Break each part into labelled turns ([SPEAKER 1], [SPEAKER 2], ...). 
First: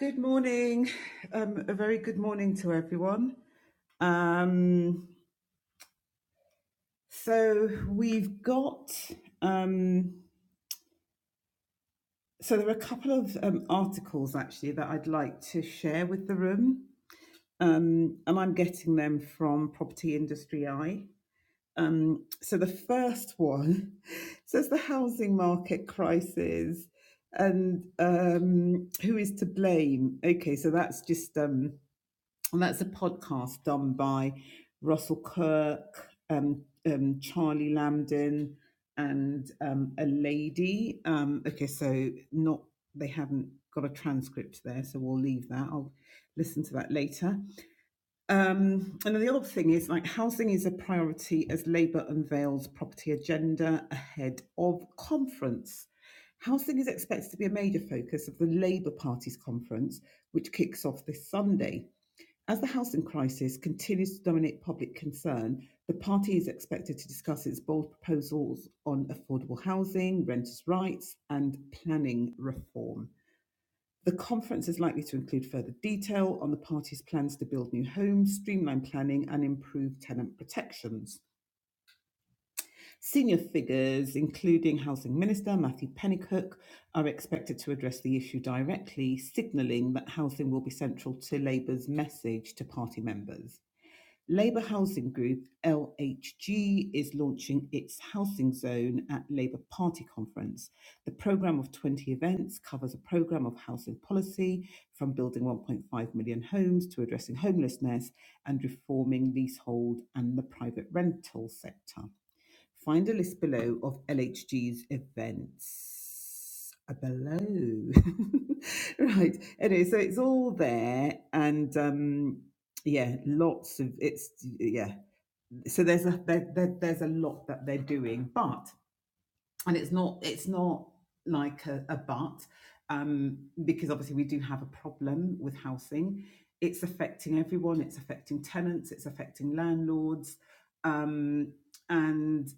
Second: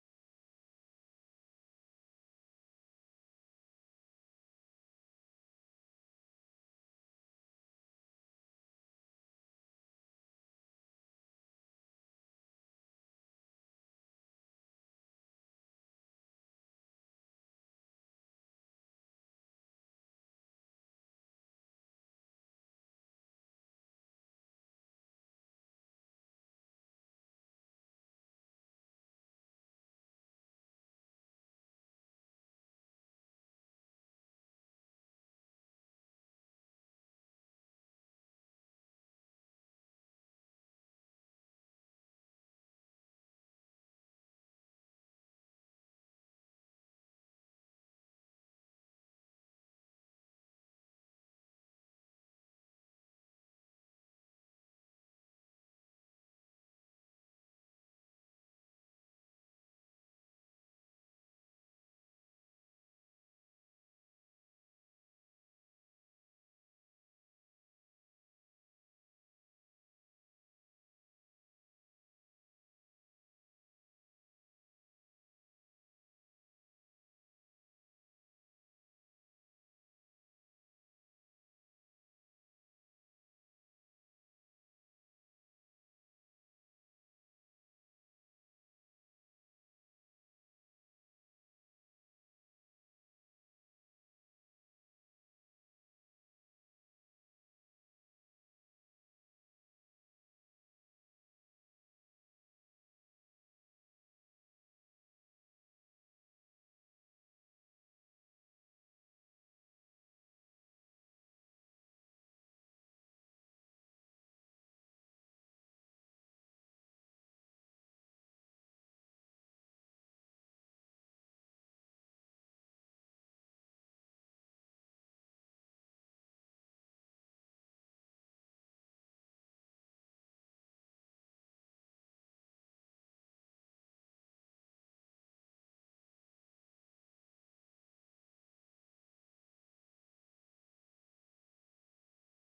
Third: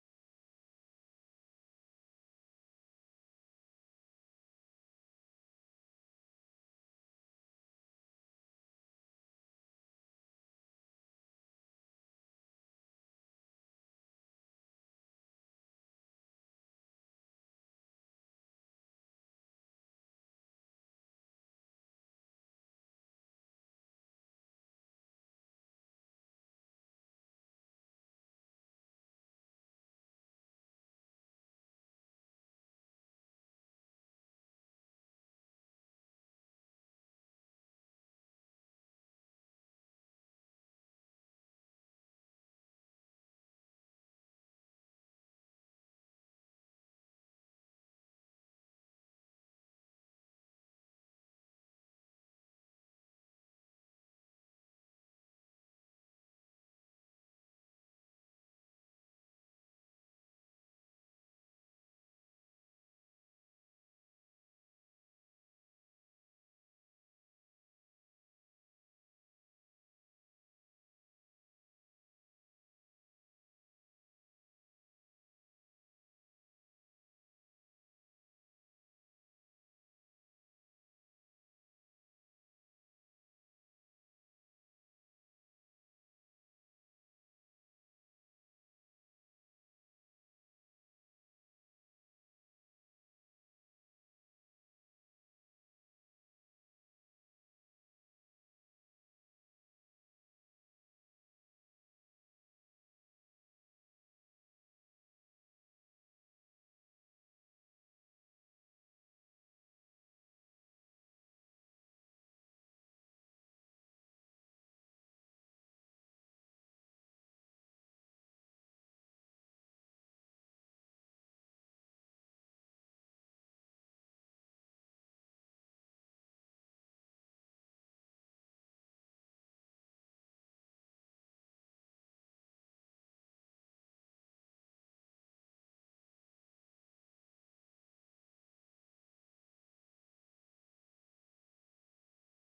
[SPEAKER 1] Good morning. Um, a very good morning to everyone. Um, so we've got. Um, so there are a couple of um, articles actually that I'd like to share with the room, um, and I'm getting them from Property Industry Eye. Um, so the first one says the housing market crisis and um, who is to blame. Okay, so that's just um, and that's a podcast done by Russell Kirk, um, um, Charlie Lambden, and um, a lady. Um, okay, so not they haven't got a transcript there, so we'll leave that. I'll listen to that later. Um, and then the other thing is like housing is a priority as Labour unveils property agenda ahead of conference. Housing is expected to be a major focus of the Labour Party's conference, which kicks off this Sunday. As the housing crisis continues to dominate public concern, the party is expected to discuss its bold proposals on affordable housing, renters' rights, and planning reform. The conference is likely to include further detail on the party's plans to build new homes, streamline planning, and improve tenant protections. Senior figures, including Housing Minister Matthew Pennycook, are expected to address the issue directly, signalling that housing will be central to Labour's message to party members. Labour Housing Group, LHG, is launching its Housing Zone at Labour Party Conference. The programme of 20 events covers a programme of housing policy, from building 1.5 million homes to addressing homelessness and reforming leasehold and the private rental sector. Find a list below of LHG's events. Uh, Below. right. Anyway, so it's all there. And um, yeah, lots of it's, yeah. So there's a, there, there, there's a lot that they're doing. But and it's not it's not like a, a but um, because obviously we do have a problem with housing it's affecting everyone it's affecting tenants it's affecting landlords um, and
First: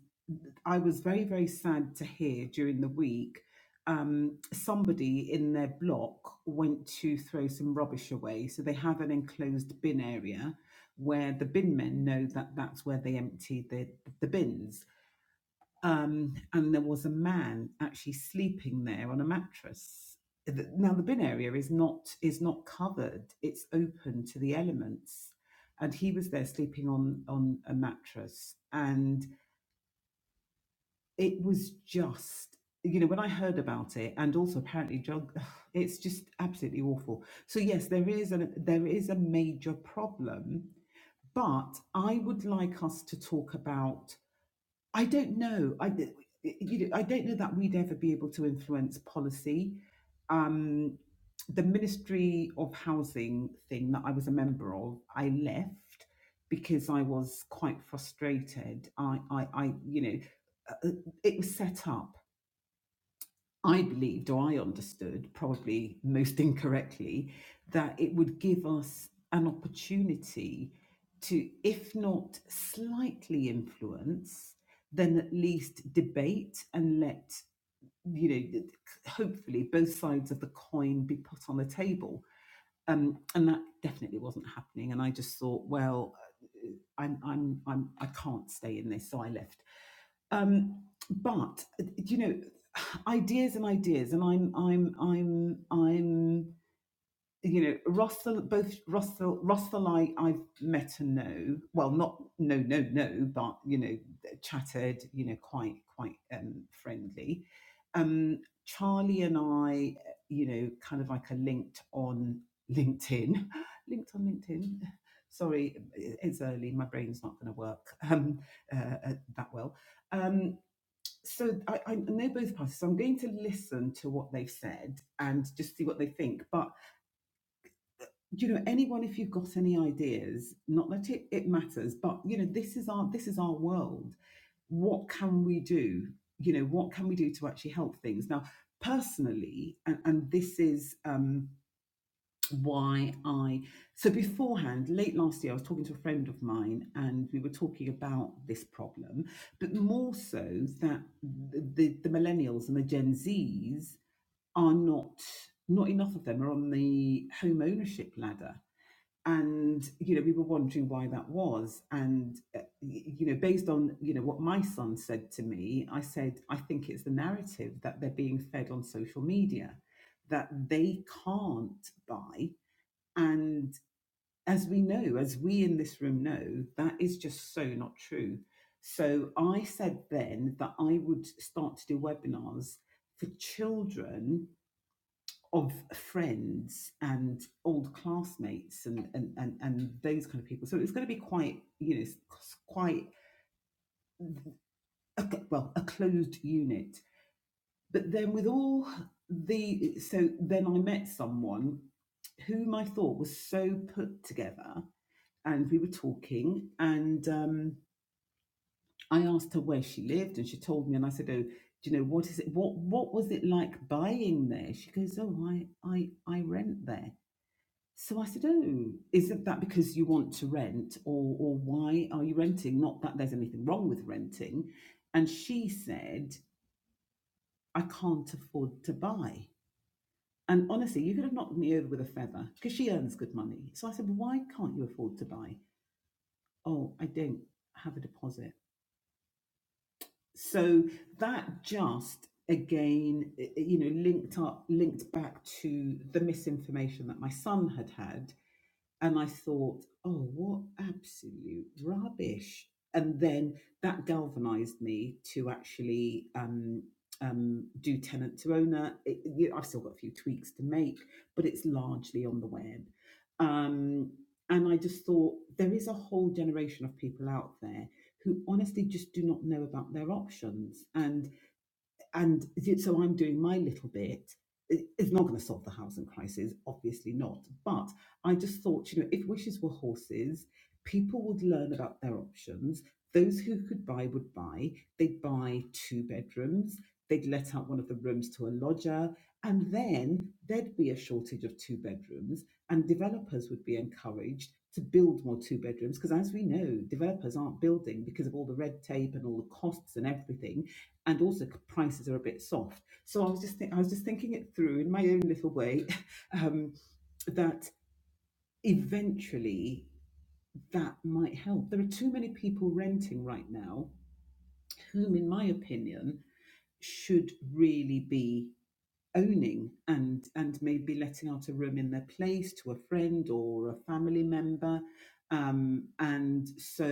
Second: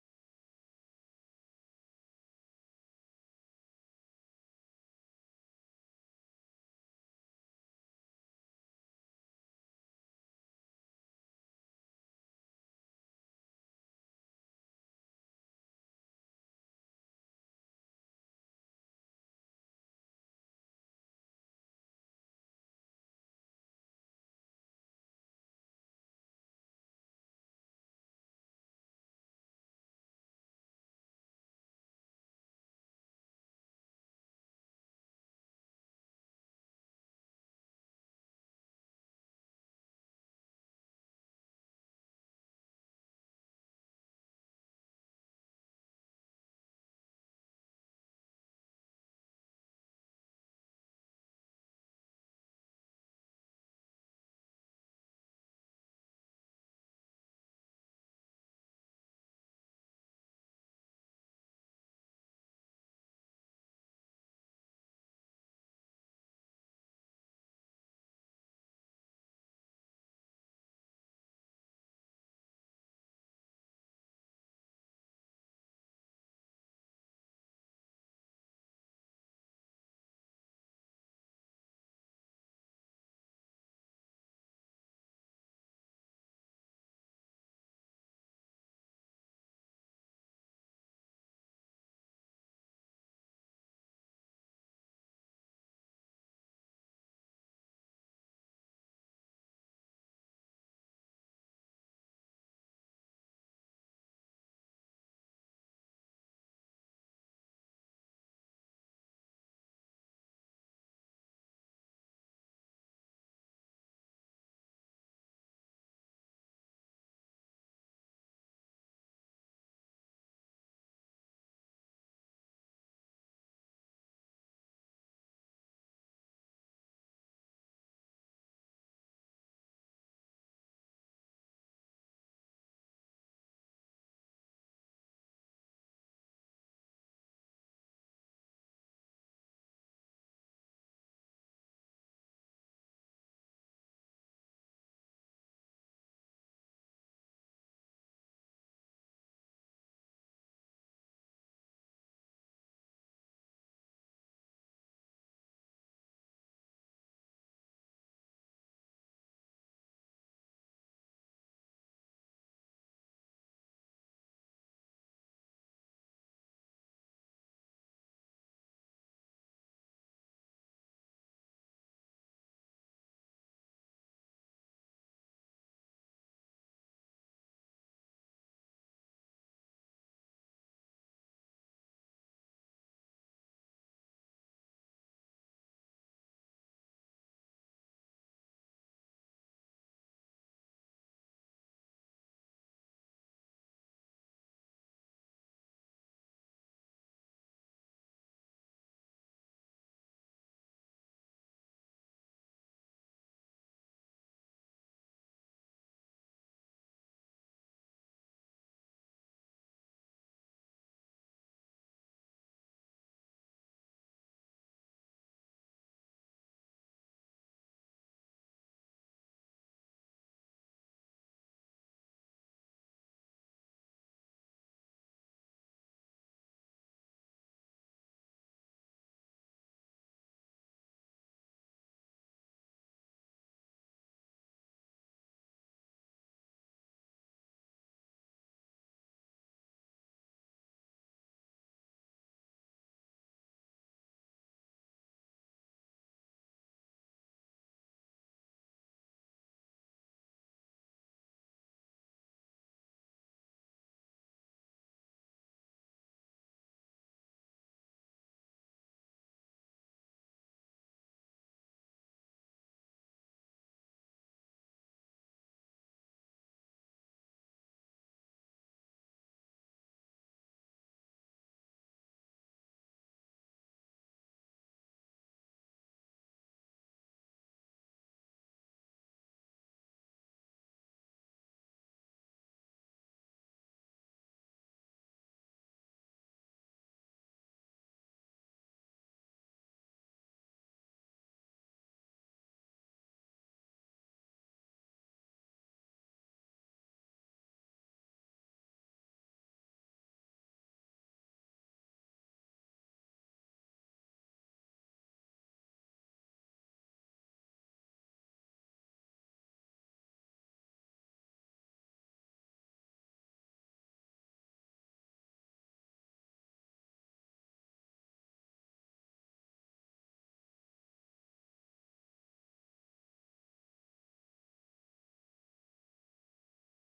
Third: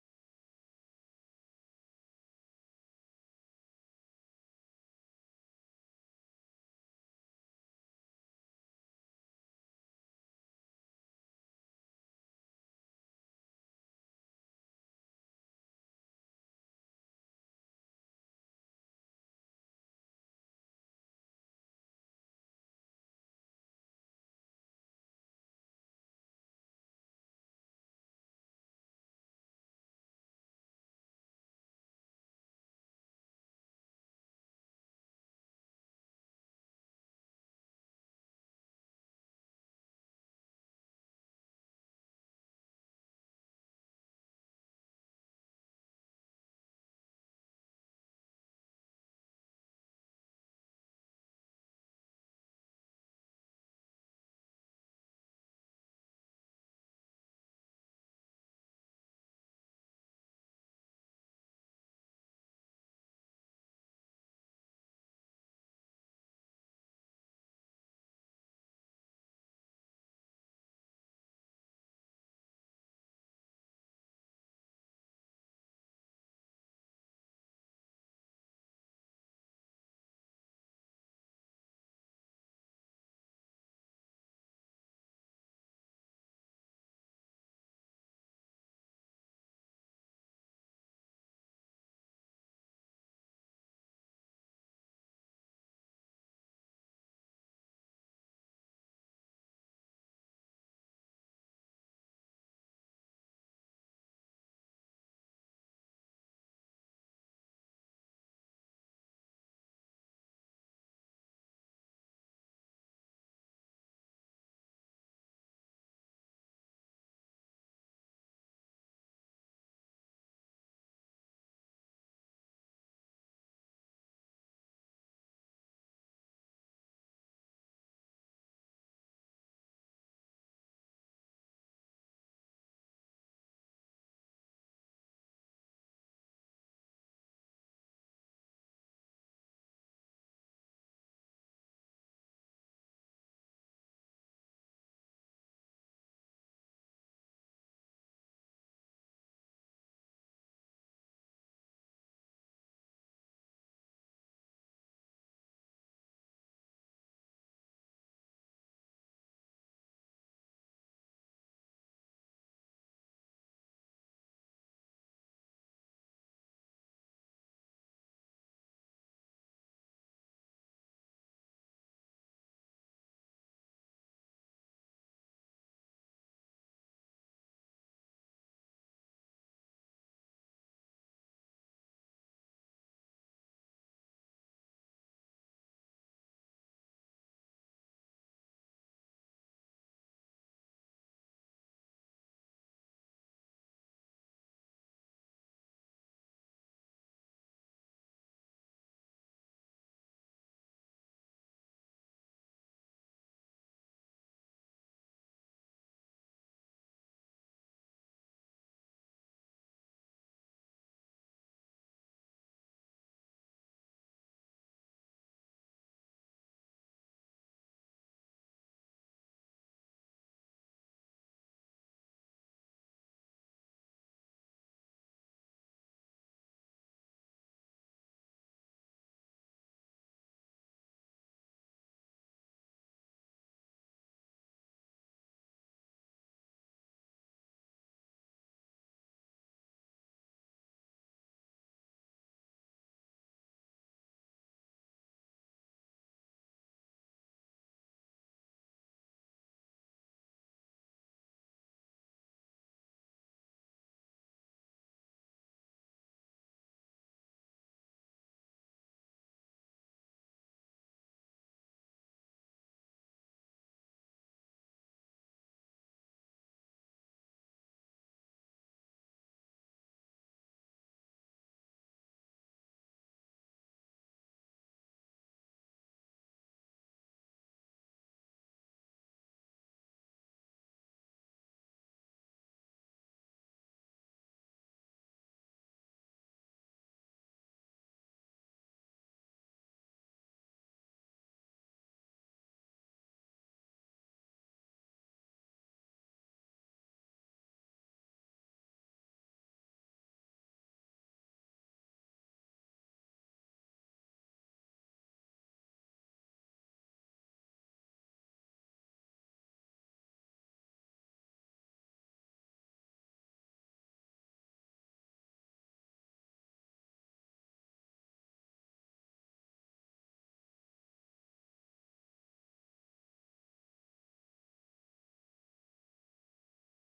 [SPEAKER 1] i was very very sad to hear during the week um, somebody in their block went to throw some rubbish away so they have an enclosed bin area where the bin men know that that's where they empty the, the bins um, and there was a man actually sleeping there on a mattress. Now the bin area is not is not covered; it's open to the elements, and he was there sleeping on on a mattress, and it was just you know when I heard about it, and also apparently drug, it's just absolutely awful. So yes, there is a there is a major problem, but I would like us to talk about I don't know. I, you know, I don't know that we'd ever be able to influence policy. Um, the Ministry of Housing thing that I was a member of, I left because I was quite frustrated. I, I, I you know, uh, it was set up I believed or I understood, probably most incorrectly, that it would give us an opportunity to, if not slightly influence, then at least debate and let, you know, hopefully both sides of the coin be put on the table um, and that definitely wasn't happening. And I just thought, well, uh, I'm, I'm, I'm, I can't stay in this, so I left. Um, but you know, ideas and ideas, and I'm, I'm, I'm, I'm you know, Rothel, both Rothel, Rothelite I've met and know, well, not no, no, no, but, you know, chatted, you know, quite, quite um, friendly. Um, Charlie and I, you know, kind of like a linked on LinkedIn, linked on LinkedIn. Sorry, it's early. My brain's not going to work um, uh, uh, that well. Um, so I, I know both parties. So I'm going to listen to what they've said and just see what they think. But you know anyone if you've got any ideas not that it, it matters but you know this is our this is our world what can we do you know what can we do to actually help things now personally and, and this is um why i so beforehand late last year i was talking to a friend of mine and we were talking about this problem but more so that the, the, the millennials and the gen z's are not not enough of them are on the home ownership ladder and you know we were wondering why that was and uh, you know based on you know what my son said to me i said i think it's the narrative that they're being fed on social media that they can't buy and as we know as we in this room know that is just so not true so i said then that i would start to do webinars for children of friends and old classmates and, and and and those kind of people. So it was going to be quite you know quite well a closed unit. But then with all the so then I met someone whom I thought was so put together, and we were talking, and um, I asked her where she lived, and she told me, and I said, "Oh, do you know what is it? What what was it like buying there?" She goes, "Oh, I I I rent there." So I said, Oh, isn't that because you want to rent or or why are you renting? Not that there's anything wrong with renting. And she said, I can't afford to buy. And honestly, you could have knocked me over with a feather because she earns good money. So I said, Why can't you afford to buy? Oh, I don't have a deposit. So that just again, eh, eh, you know, linked up, linked back to the misinformation that my son had had and I thought, oh, what absolute rubbish. And then that galvanized me to actually um, um, do tenant to owner. It, you, I've still got a few tweaks to make, but it's largely on the web. Um, and I just thought there is a whole generation of people out there who honestly just do not know about their options. and and so I'm doing my little bit. It's not going to solve the housing crisis, obviously not. But I just thought, you know, if wishes were horses, people would learn about their options. Those who could buy would buy. They'd buy two bedrooms. They'd let out one of the rooms to a lodger. And then there'd be a shortage of two bedrooms, and developers would be encouraged to build more two bedrooms. Because as we know, developers aren't building because of all the red tape and all the costs and everything and also prices are a bit soft. So I was just think I was just thinking it through in my own little way um, that eventually that might help. There are too many people renting right now, whom, in my opinion, should really be owning and and maybe letting out a room in their place to a friend or a family member um and so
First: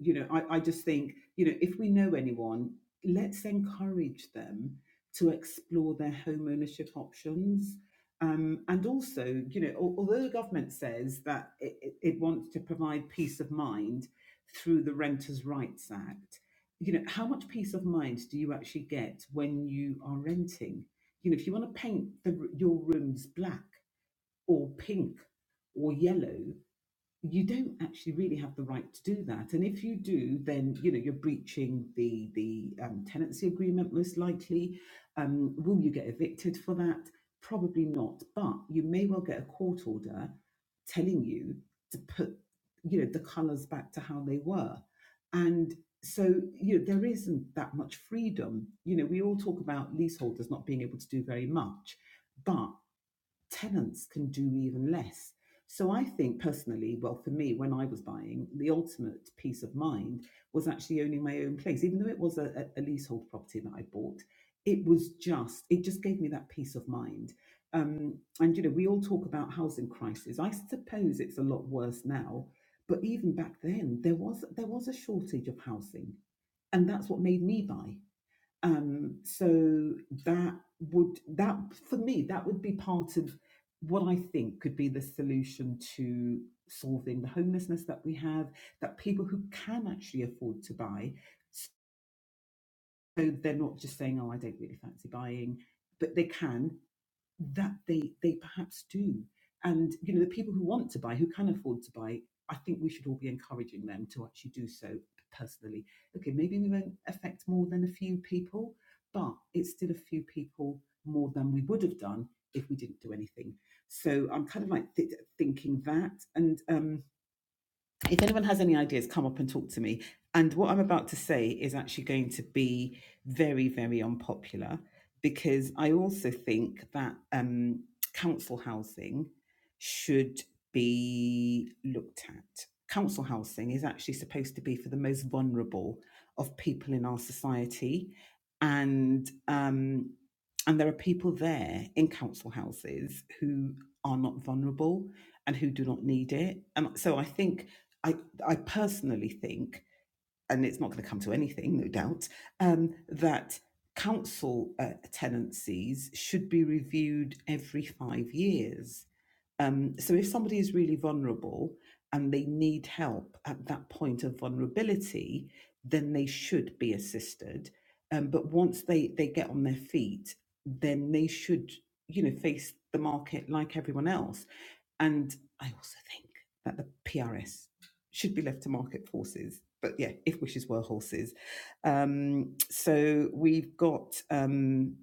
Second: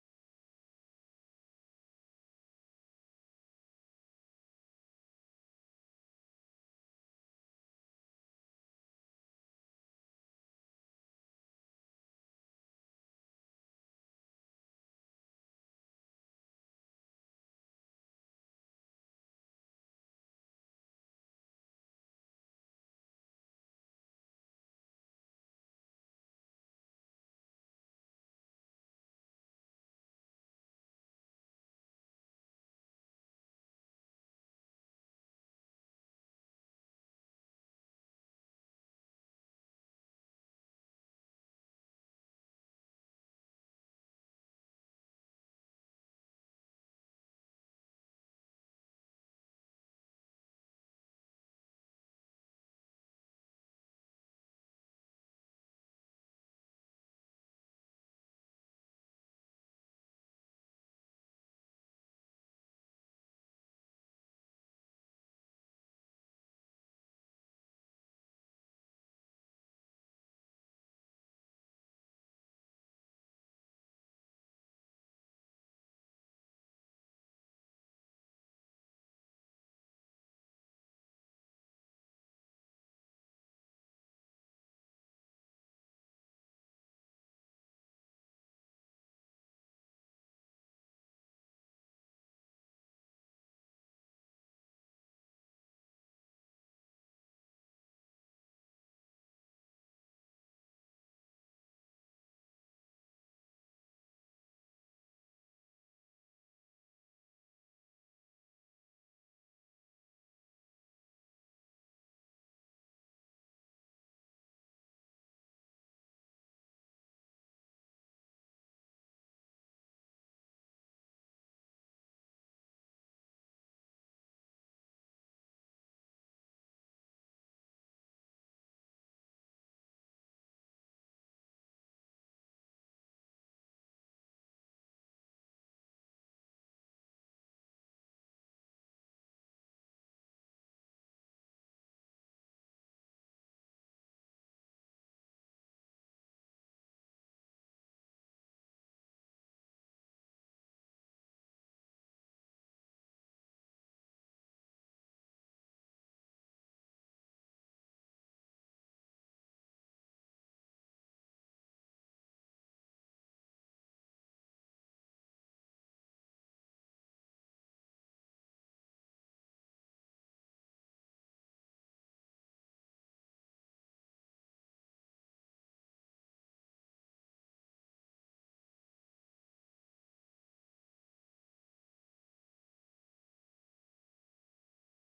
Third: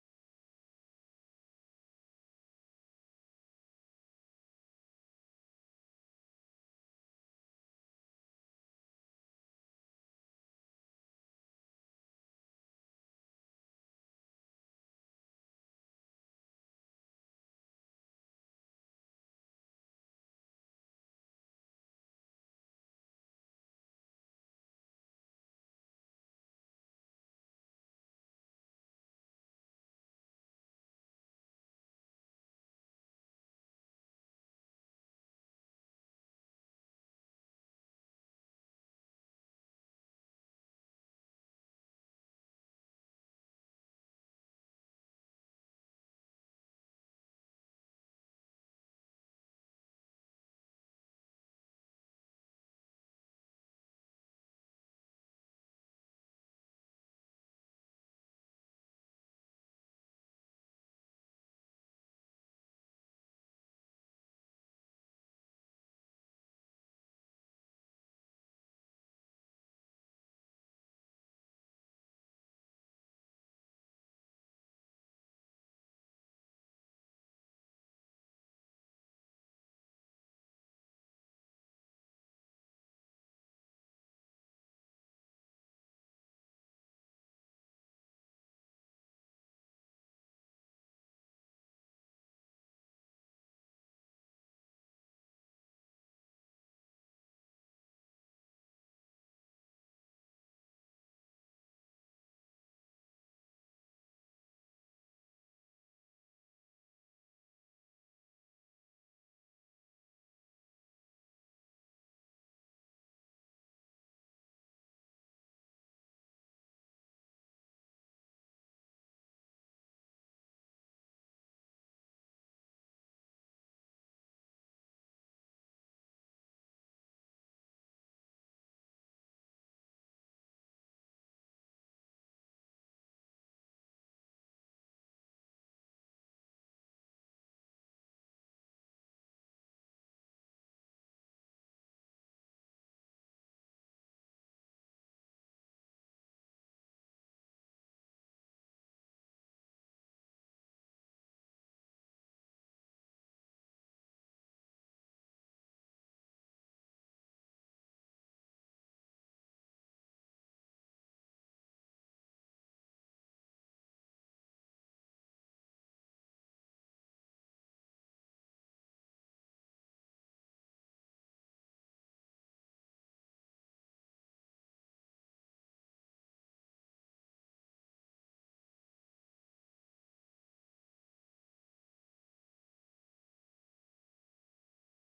[SPEAKER 1] you know i, I just think you know if we know anyone let's encourage them to explore their home ownership options um, and also, you know, al- although the government says that it, it it wants to provide peace of mind through the Renters' Rights Act, you know, how much peace of mind do you actually get when you are renting? you know if you want to paint the, your rooms black or pink or yellow you don't actually really have the right to do that. And if you do, then you know you're breaching the the um, tenancy agreement most likely. Um, will you get evicted for that? Probably not. But you may well get a court order telling you to put you know the colours back to how they were, and so you know there isn't that much freedom. You know we all talk about leaseholders not being able to do very much, but tenants can do even less. So I think personally, well, for me, when I was buying, the ultimate peace of mind was actually owning my own place, even though it was a, a leasehold property that I bought. It was just, it just gave me that peace of mind. Um, and you know, we all talk about housing crisis. I suppose it's a lot worse now, but even back then, there was there was a shortage of housing, and that's what made me buy um so that would that for me that would be part of what i think could be the solution to solving the homelessness that we have that people who can actually afford to buy so they're not just saying oh i don't really fancy buying but they can that they they perhaps do and you know the people who want to buy who can afford to buy i think we should all be encouraging them to actually do so personally okay maybe we won't affect more than a few people but it's still a few people more than we would have done if we didn't do anything so i'm kind of like th- thinking that and um if anyone has any ideas, come up and talk to me. And what I'm about to say is actually going to be very, very unpopular because I also think that um, council housing should be looked at. Council housing is actually supposed to be for the most vulnerable of people in our society, and um, and there are people there in council houses who are not vulnerable and who do not need it. And so I think I, I personally think, and it's not going to come to anything, no doubt, um, that council uh, tenancies should be reviewed every five years. Um, so if somebody is really vulnerable and they need help at that point of vulnerability, then they should be assisted. Um, but once they, they get on their feet, then they should, you know, face the market like everyone else and I also think that the PRS should be left to market forces. But yeah, if wishes were horses. Um, so we've got um,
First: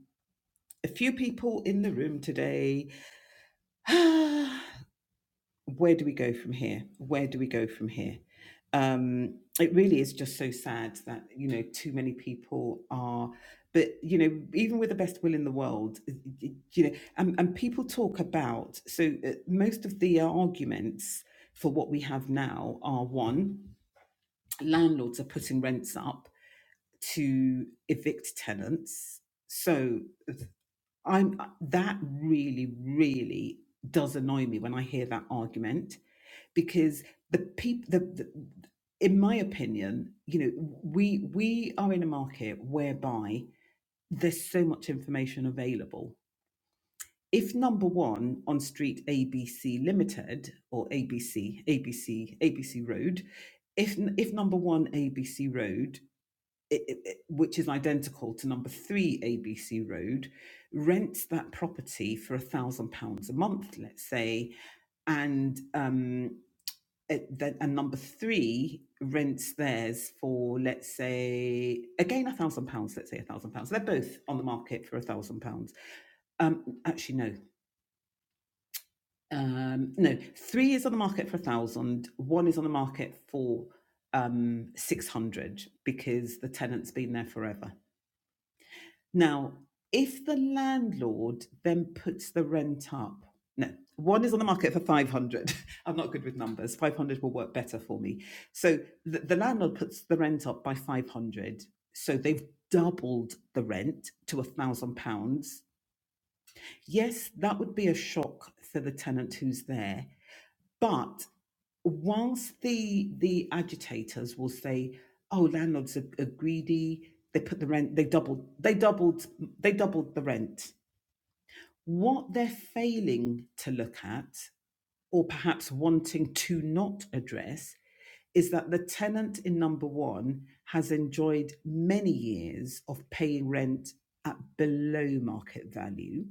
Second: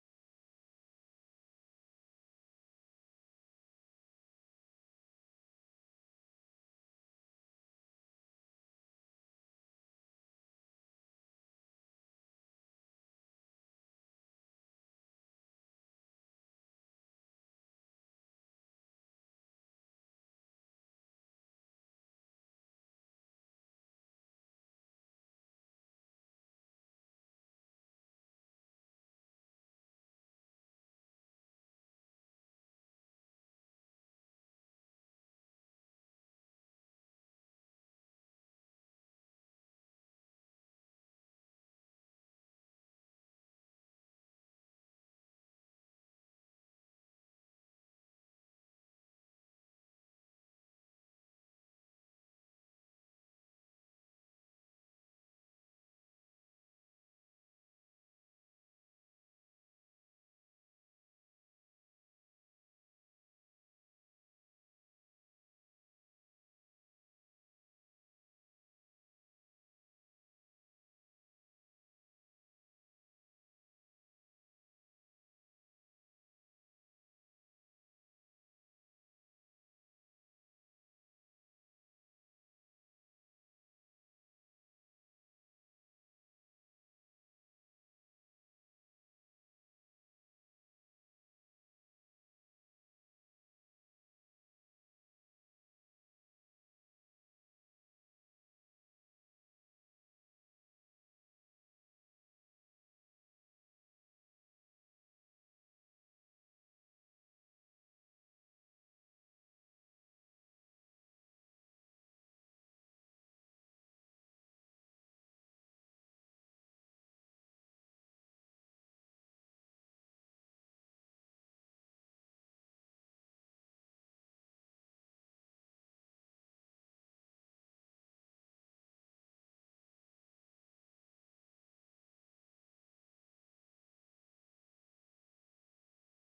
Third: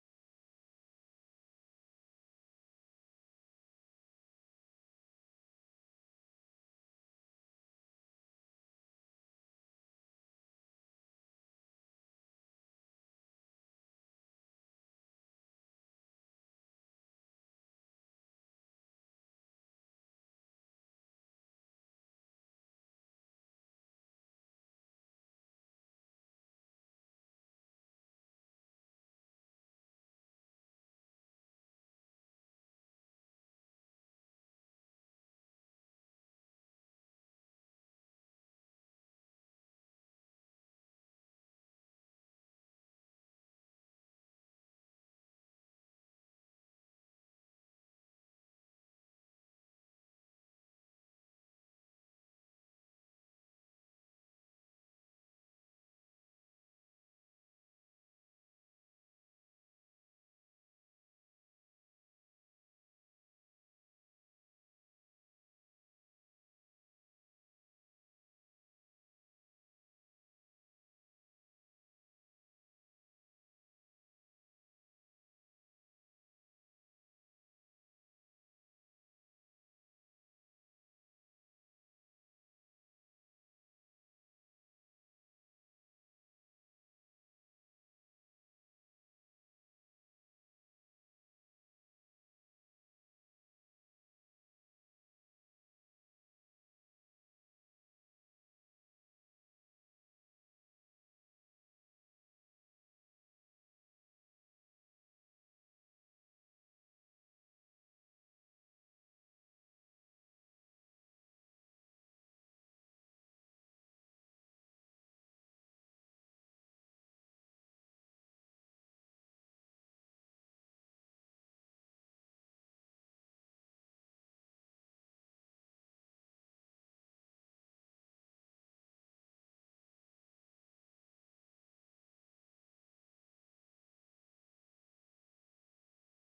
[SPEAKER 1] a few people in the room today. where do we go from here? Where do we go from here? Um, it really is just so sad that you know too many people are. But you know, even with the best will in the world, you know, and, and people talk about so uh, most of the arguments for what we have now are one, landlords are putting rents up to evict tenants. So I'm that really, really does annoy me when I hear that argument because the people the, the in my opinion you know we we are in a market whereby there's so much information available if number one on street abc limited or abc abc abc road if if number one abc road i i i- which is identical to number three abc road rents that property for a thousand pounds a month let's say and um, it, then, and number three rents theirs for let's say again a thousand pounds let's say a thousand pounds they're both on the market for a thousand pounds um actually no um no three is on the market for a thousand. One is on the market for um 600 because the tenant's been there forever Now, if the landlord then puts the rent up, no, one is on the market for 500. I'm not good with numbers. 500 will work better for me. So the, the landlord puts the rent up by 500. So they've doubled the rent to a thousand pounds. Yes, that would be a shock for the tenant who's there. But whilst the the agitators will say, "Oh, landlords are, are greedy. They put the rent. They doubled. They doubled. They doubled the rent." What they're failing to look at, or perhaps wanting to not address, is that the tenant in number one has enjoyed many years of paying rent at below market value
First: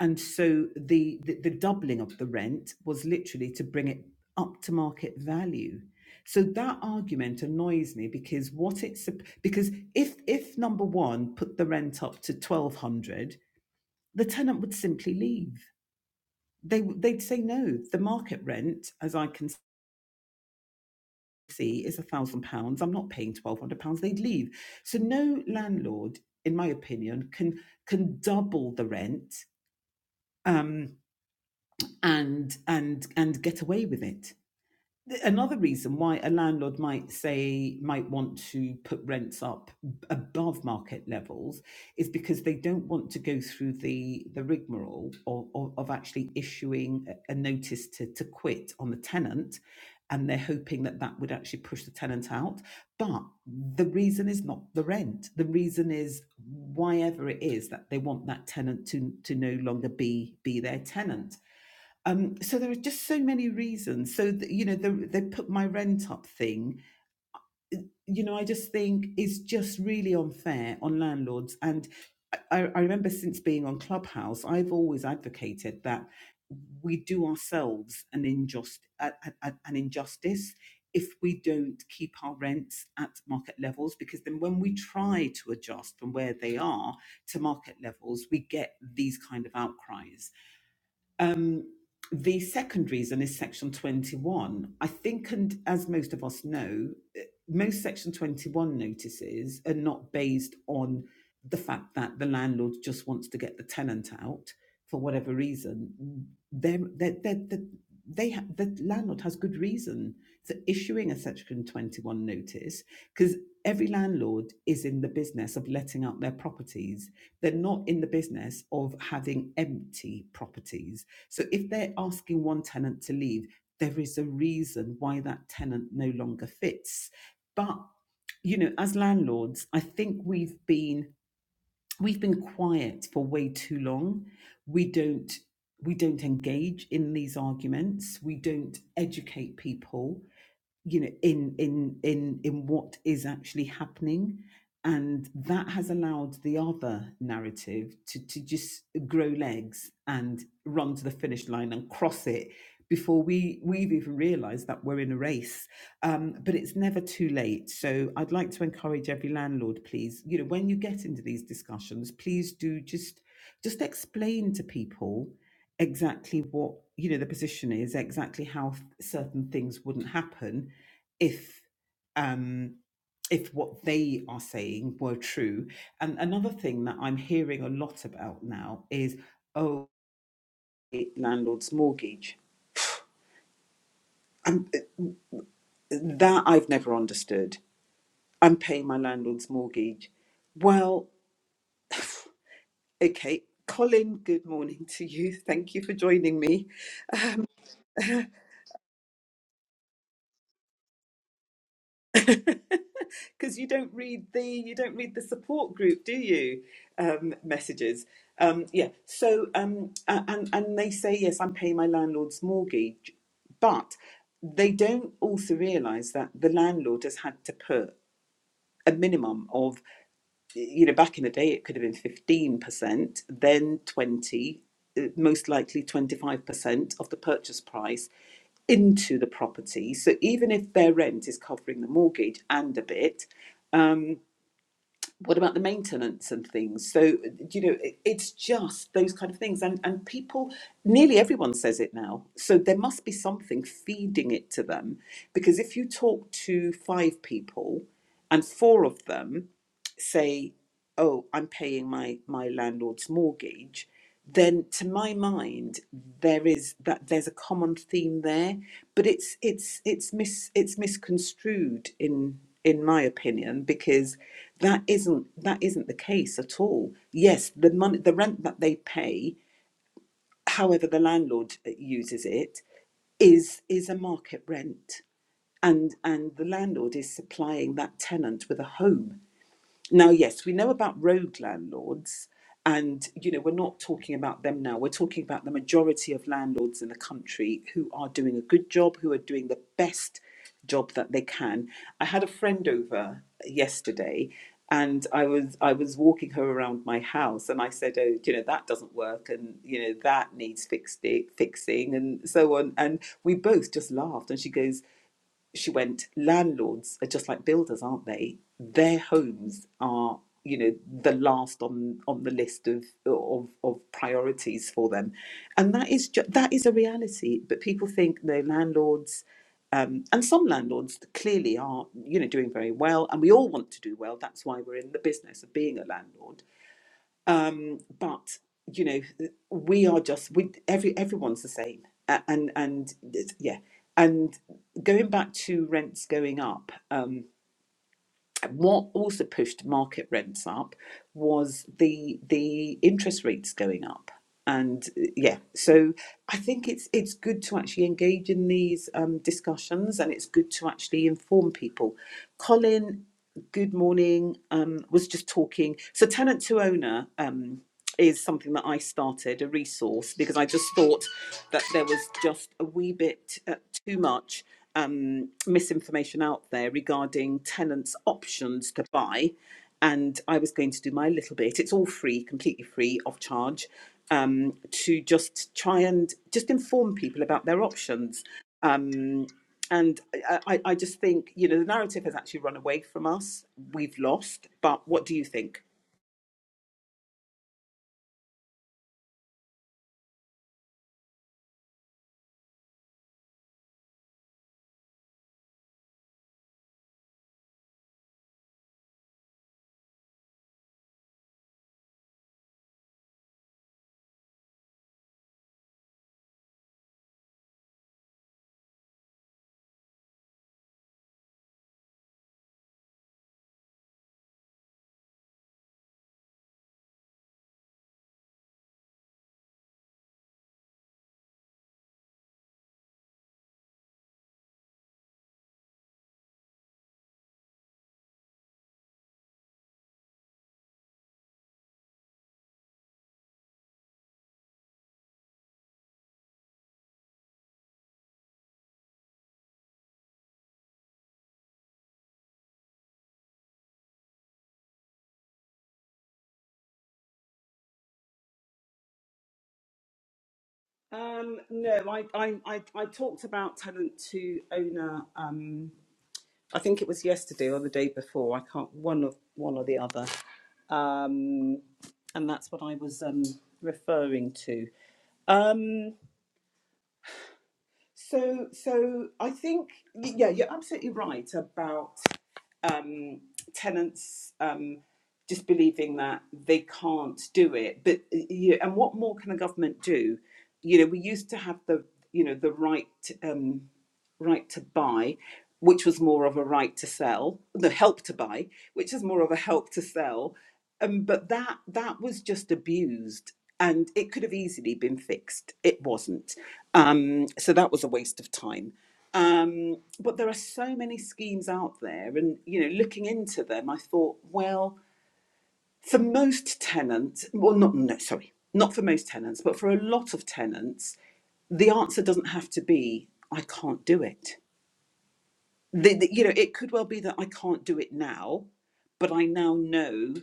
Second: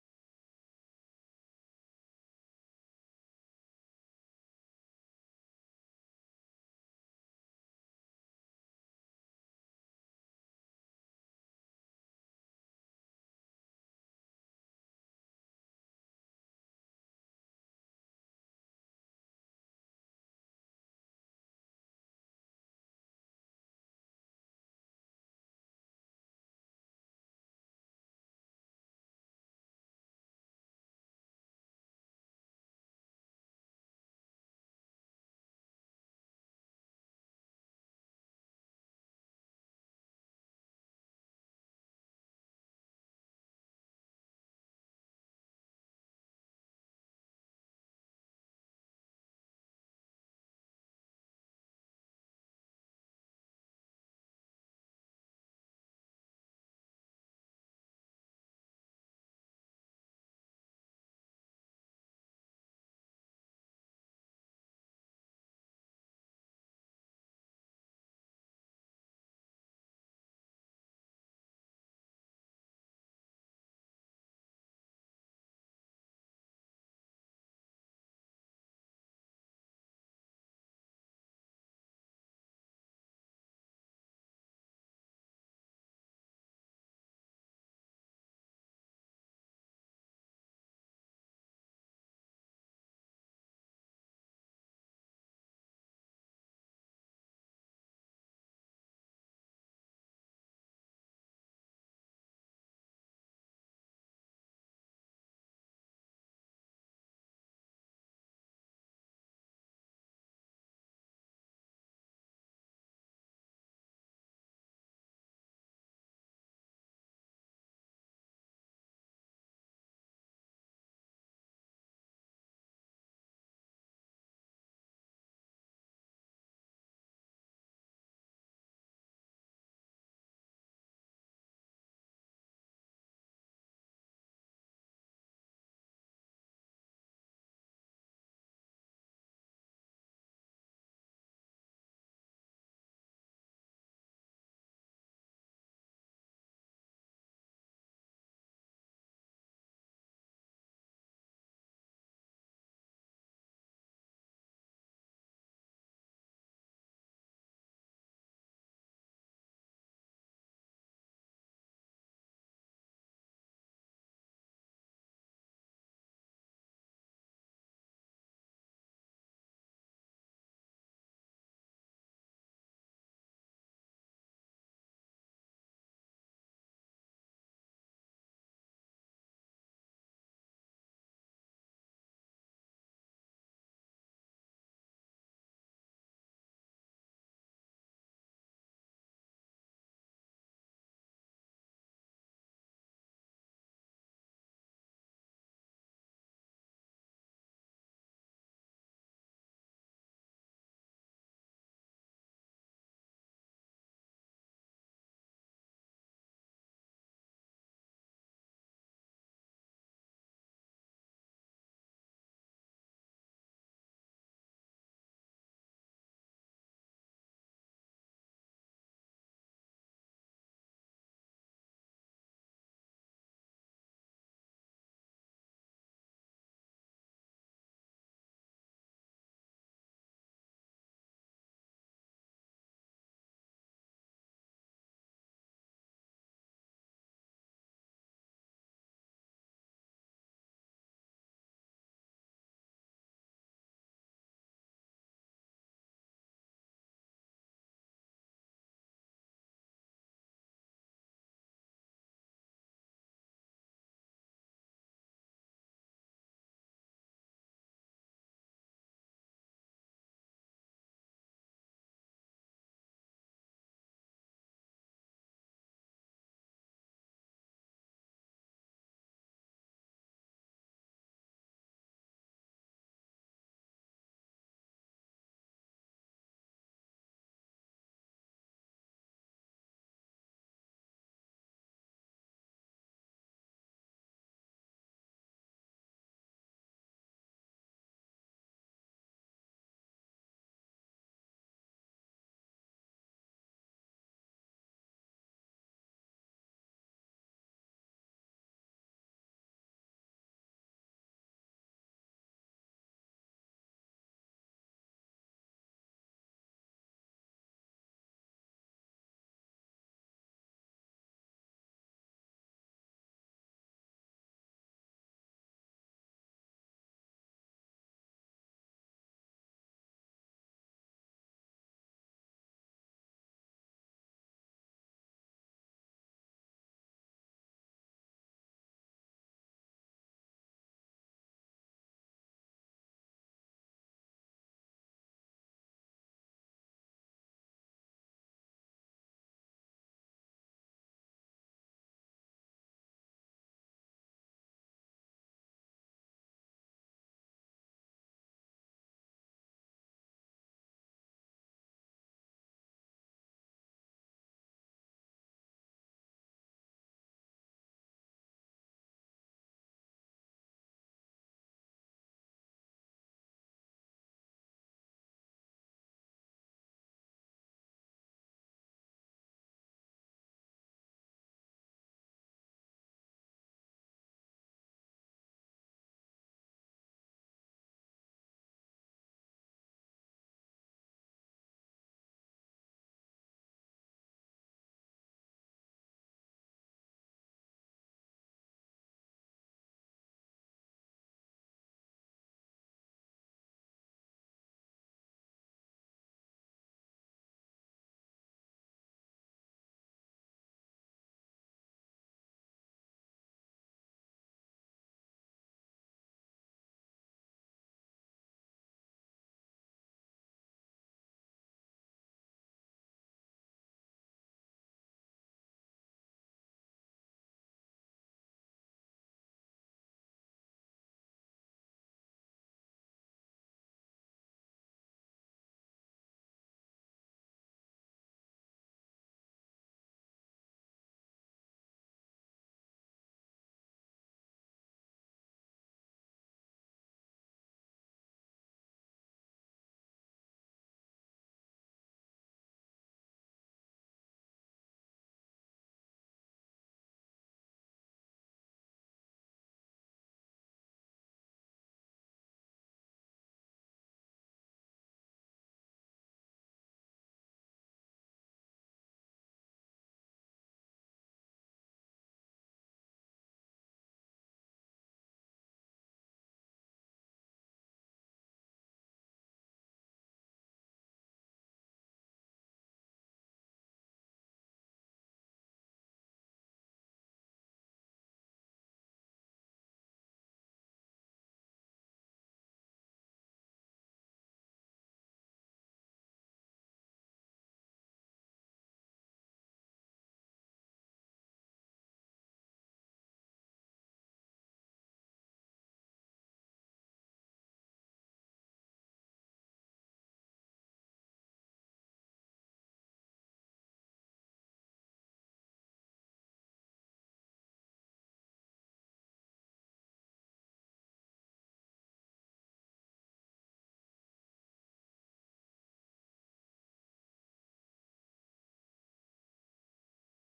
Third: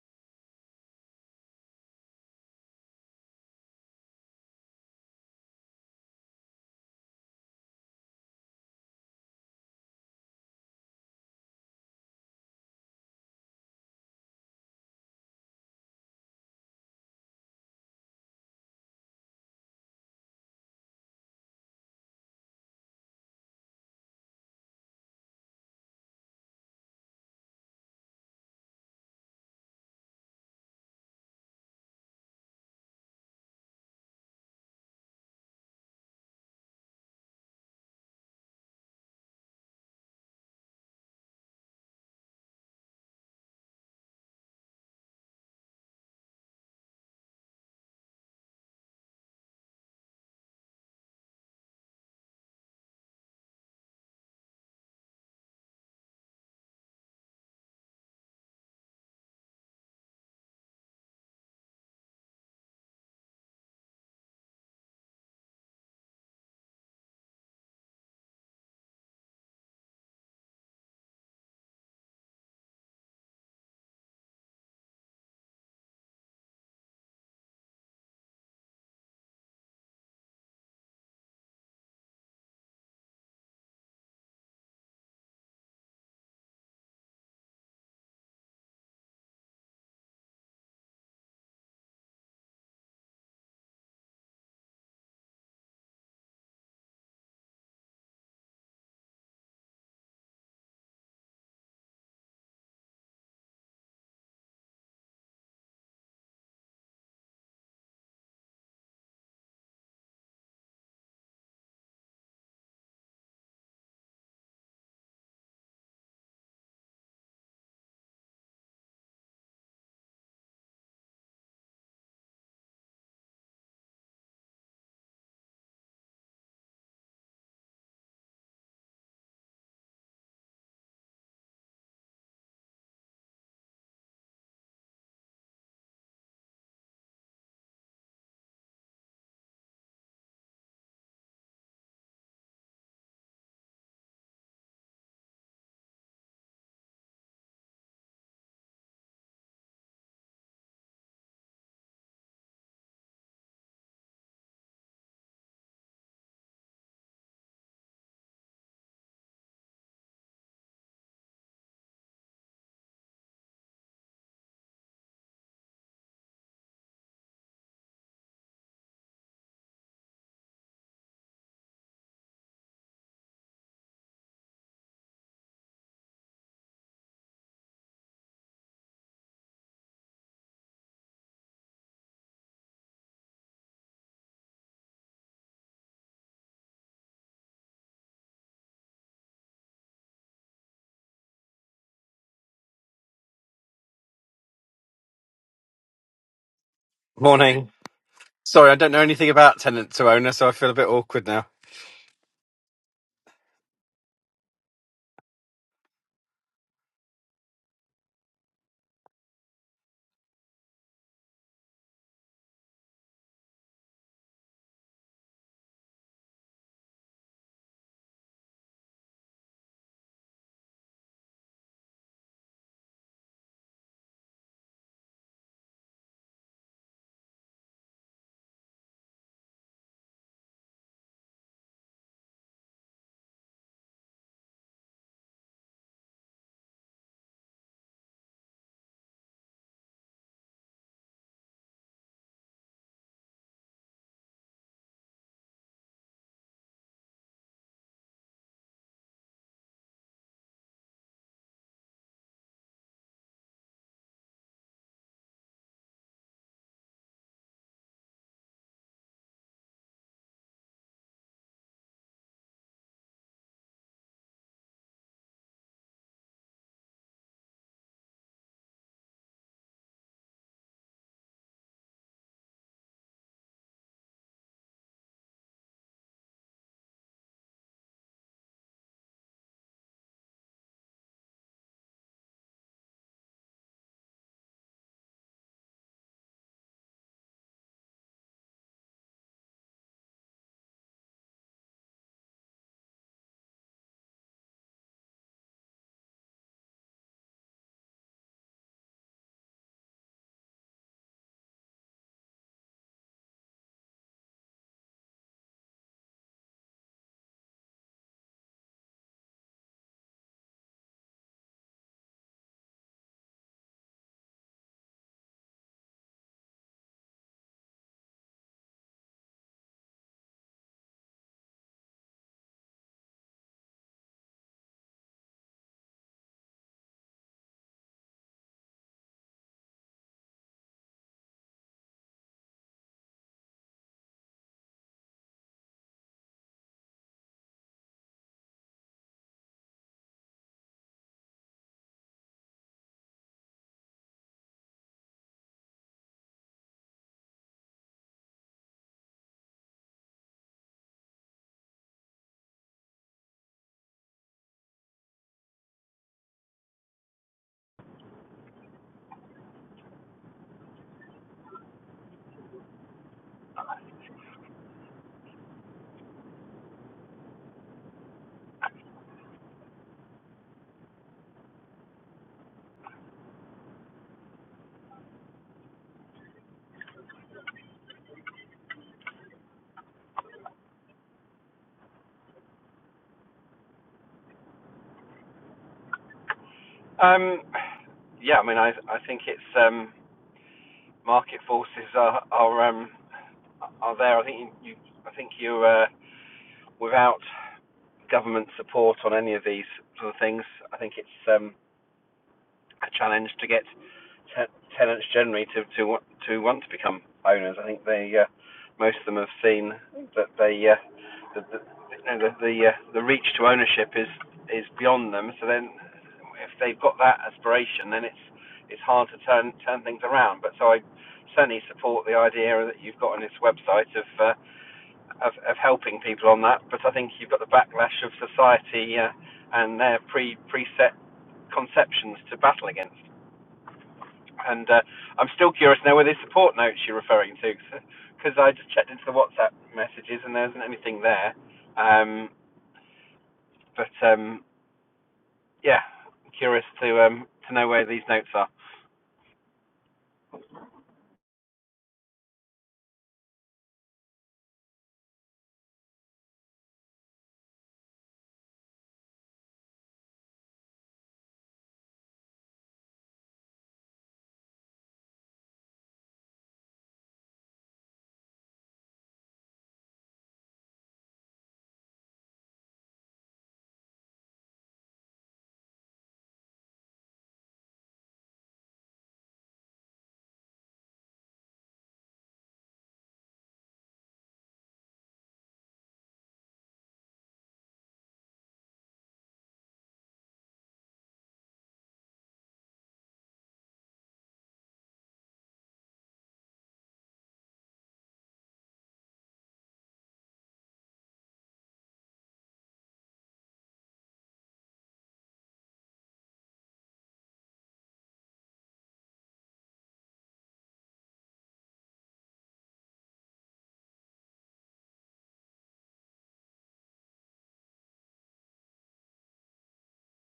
[SPEAKER 1] and so the, the the doubling of the rent was literally to bring it up to market value so that argument annoys me because what it's because if if number 1 put the rent up to 1200 the tenant would simply leave they they'd say no the market rent as i can see is a thousand pounds i'm not paying 1200 pounds they'd leave so no landlord in my opinion can can double the rent um and and and get away with it. Another reason why a landlord might say might want to put rents up above market levels is because they don't want to go through the the rigmarole of, of, of actually issuing a notice to, to quit on the tenant and they're hoping that that would actually push the tenant out but the reason is not the rent the reason is why ever it is that they want that tenant to to no longer be be their tenant um, so there are just so many reasons. So th- you know, the, they put my rent up thing. uh, You know, I just think is just really unfair on landlords. And I, I remember since being on Clubhouse, I've always advocated that we do ourselves an injust a- a- an injustice if we don't keep our rents at market levels because then when we try to adjust from where they are to market levels we get these kind of outcries um, the second reason is Section 21. I think, and as most of us know, eh, most Section 21 notices are not based on the fact that the landlord just wants to get the tenant out for whatever reason. They're, they're, they're, they they ha- the landlord has good reason for issuing a Section 21 notice because every landlord is in the business of letting out their properties. They're not in the business of having empty properties so if they're asking one tenant to leave, there is a reason why that tenant no longer fits. But you know, as landlords, I think we've been we've been quiet for way too long. We don't we don't engage in these arguments. We don't educate people you know in in in in what is actually happening and that has allowed the other narrative to to just grow legs and run to the finish line and cross it before we we've even realized that we're in a race um, but it's never too late so i'd like to encourage every landlord please you know when you get into these discussions please do just just explain to people exactly what you know the position is exactly how certain things wouldn't happen if um, if what they are saying were true. And another thing that I'm hearing a lot about now is oh, landlord's mortgage. And uh, that I've never understood. I'm paying my landlord's mortgage. Well, okay, Colin. Good morning to you. Thank you for joining me.
[SPEAKER 2] Morning. Sorry, I don't know anything about tenant to owner, so I feel a bit awkward now.
[SPEAKER 1] because you don't read the you don't read the support group, do you? Um, messages. Um, yeah. So um, a- and and they say yes, I'm paying my landlord's mortgage, but they don't also realise that the landlord has had to put a minimum of you know, back in the day, it could have been 15%, then 20, uh, most likely 25% of the purchase price into the property. So even if their rent is covering the mortgage and a bit, um, what about the maintenance and things? So, you know, it, it's just those kind of things. And, and people, nearly everyone says it now. So there must be something feeding it to them. Because if you talk to five people, and four of them say, "Oh, I'm paying my my landlord's mortgage," then to my mind there is that there's a common theme there, but it's it's it's mis it's misconstrued in in my opinion because that isn't that isn't the case at all. Yes, the money the rent that they pay, however the landlord uh, uses it, is is a market rent and and the landlord is supplying that tenant with a home now, yes, we know about rogue landlords, and you know, we're not talking about them now. We're talking about the majority of landlords in the country who are doing a good job, who are doing the best job that they can. I had a friend over yesterday and I was I was walking her around my house and I said, Oh, you know, that doesn't work and you know that needs fixed fixing and so on. And we both just laughed and she goes, she went, landlords are just like builders, aren't they? Their homes are, you know, the last on on the list of of, of priorities for them, and that is ju- that is a reality. But people think no landlords. Um, and some landlords clearly are, you know, doing very well, and we all want to do well. That's why we're in the business of being a landlord um, but you know we are just we every everyone's the same A- and and it's- yeah and going back to rents going up um, what also pushed market rents up was the the interest rates going up and uh, yeah so i think it's it's good to actually engage in these um, discussions and it's good to actually inform people colin good morning um, was just talking so tenant to owner Um, is something that I started a resource because I just thought that there was just a wee bit uh, too much um, misinformation out there regarding tenants' options to buy. And I was going to do my little bit. It's all free, completely free, off charge, um, to just try and just inform people about their options. Um, and I, I I just think, you know, the narrative has actually run away from us. We've lost. But what do you think?
[SPEAKER 2] Um, yeah, I mean, I I think it's um, market forces are are um, are there. I think you, you I think you uh, without government support on any of these sort of things. I think it's um, a challenge to get te- tenants generally to, to wa- to want to become owners. I think they uh, most of them have seen that they uh, the, the you know, the the, uh, the reach to ownership is is beyond them. So then, if they've got that aspiration, then it's it's hard to turn turn things around. But so I certainly support the idea that you've got on this website of uh, of, of helping people on that. But I think you've got the backlash of society uh, and their pre preset conceptions to battle against. And uh, I'm still curious now whether it's support notes you're referring to, because I just checked into the WhatsApp messages and there isn't anything there. Um, but um, yeah, I'm curious to um, to know where these notes are.
[SPEAKER 1] Um, no, I, I, I, I talked about talent to owner. Um, I think it was yesterday or the day before. I can't one of one or the other, um, and that's what I was um, referring to. Um, so, so I think y- yeah, you're absolutely right about um, tenants um, just believing that they can't do it. But uh, you, and what more can a government do? You know, we used to have the you know the right um, right to buy, which was more of a right to sell. The help to buy, which is more of a help to sell. Um, but that that was just abused. And it could have easily been fixed. It wasn't. Um, so that was a waste of time um, but there are so many schemes out there, and you know, looking into them, I thought, well, for most tenants, well, not no, sorry, not for most tenants, but for a lot of tenants, the answer doesn't have to be I can't do it the, the- you know it could well be that i can't do it now but i now know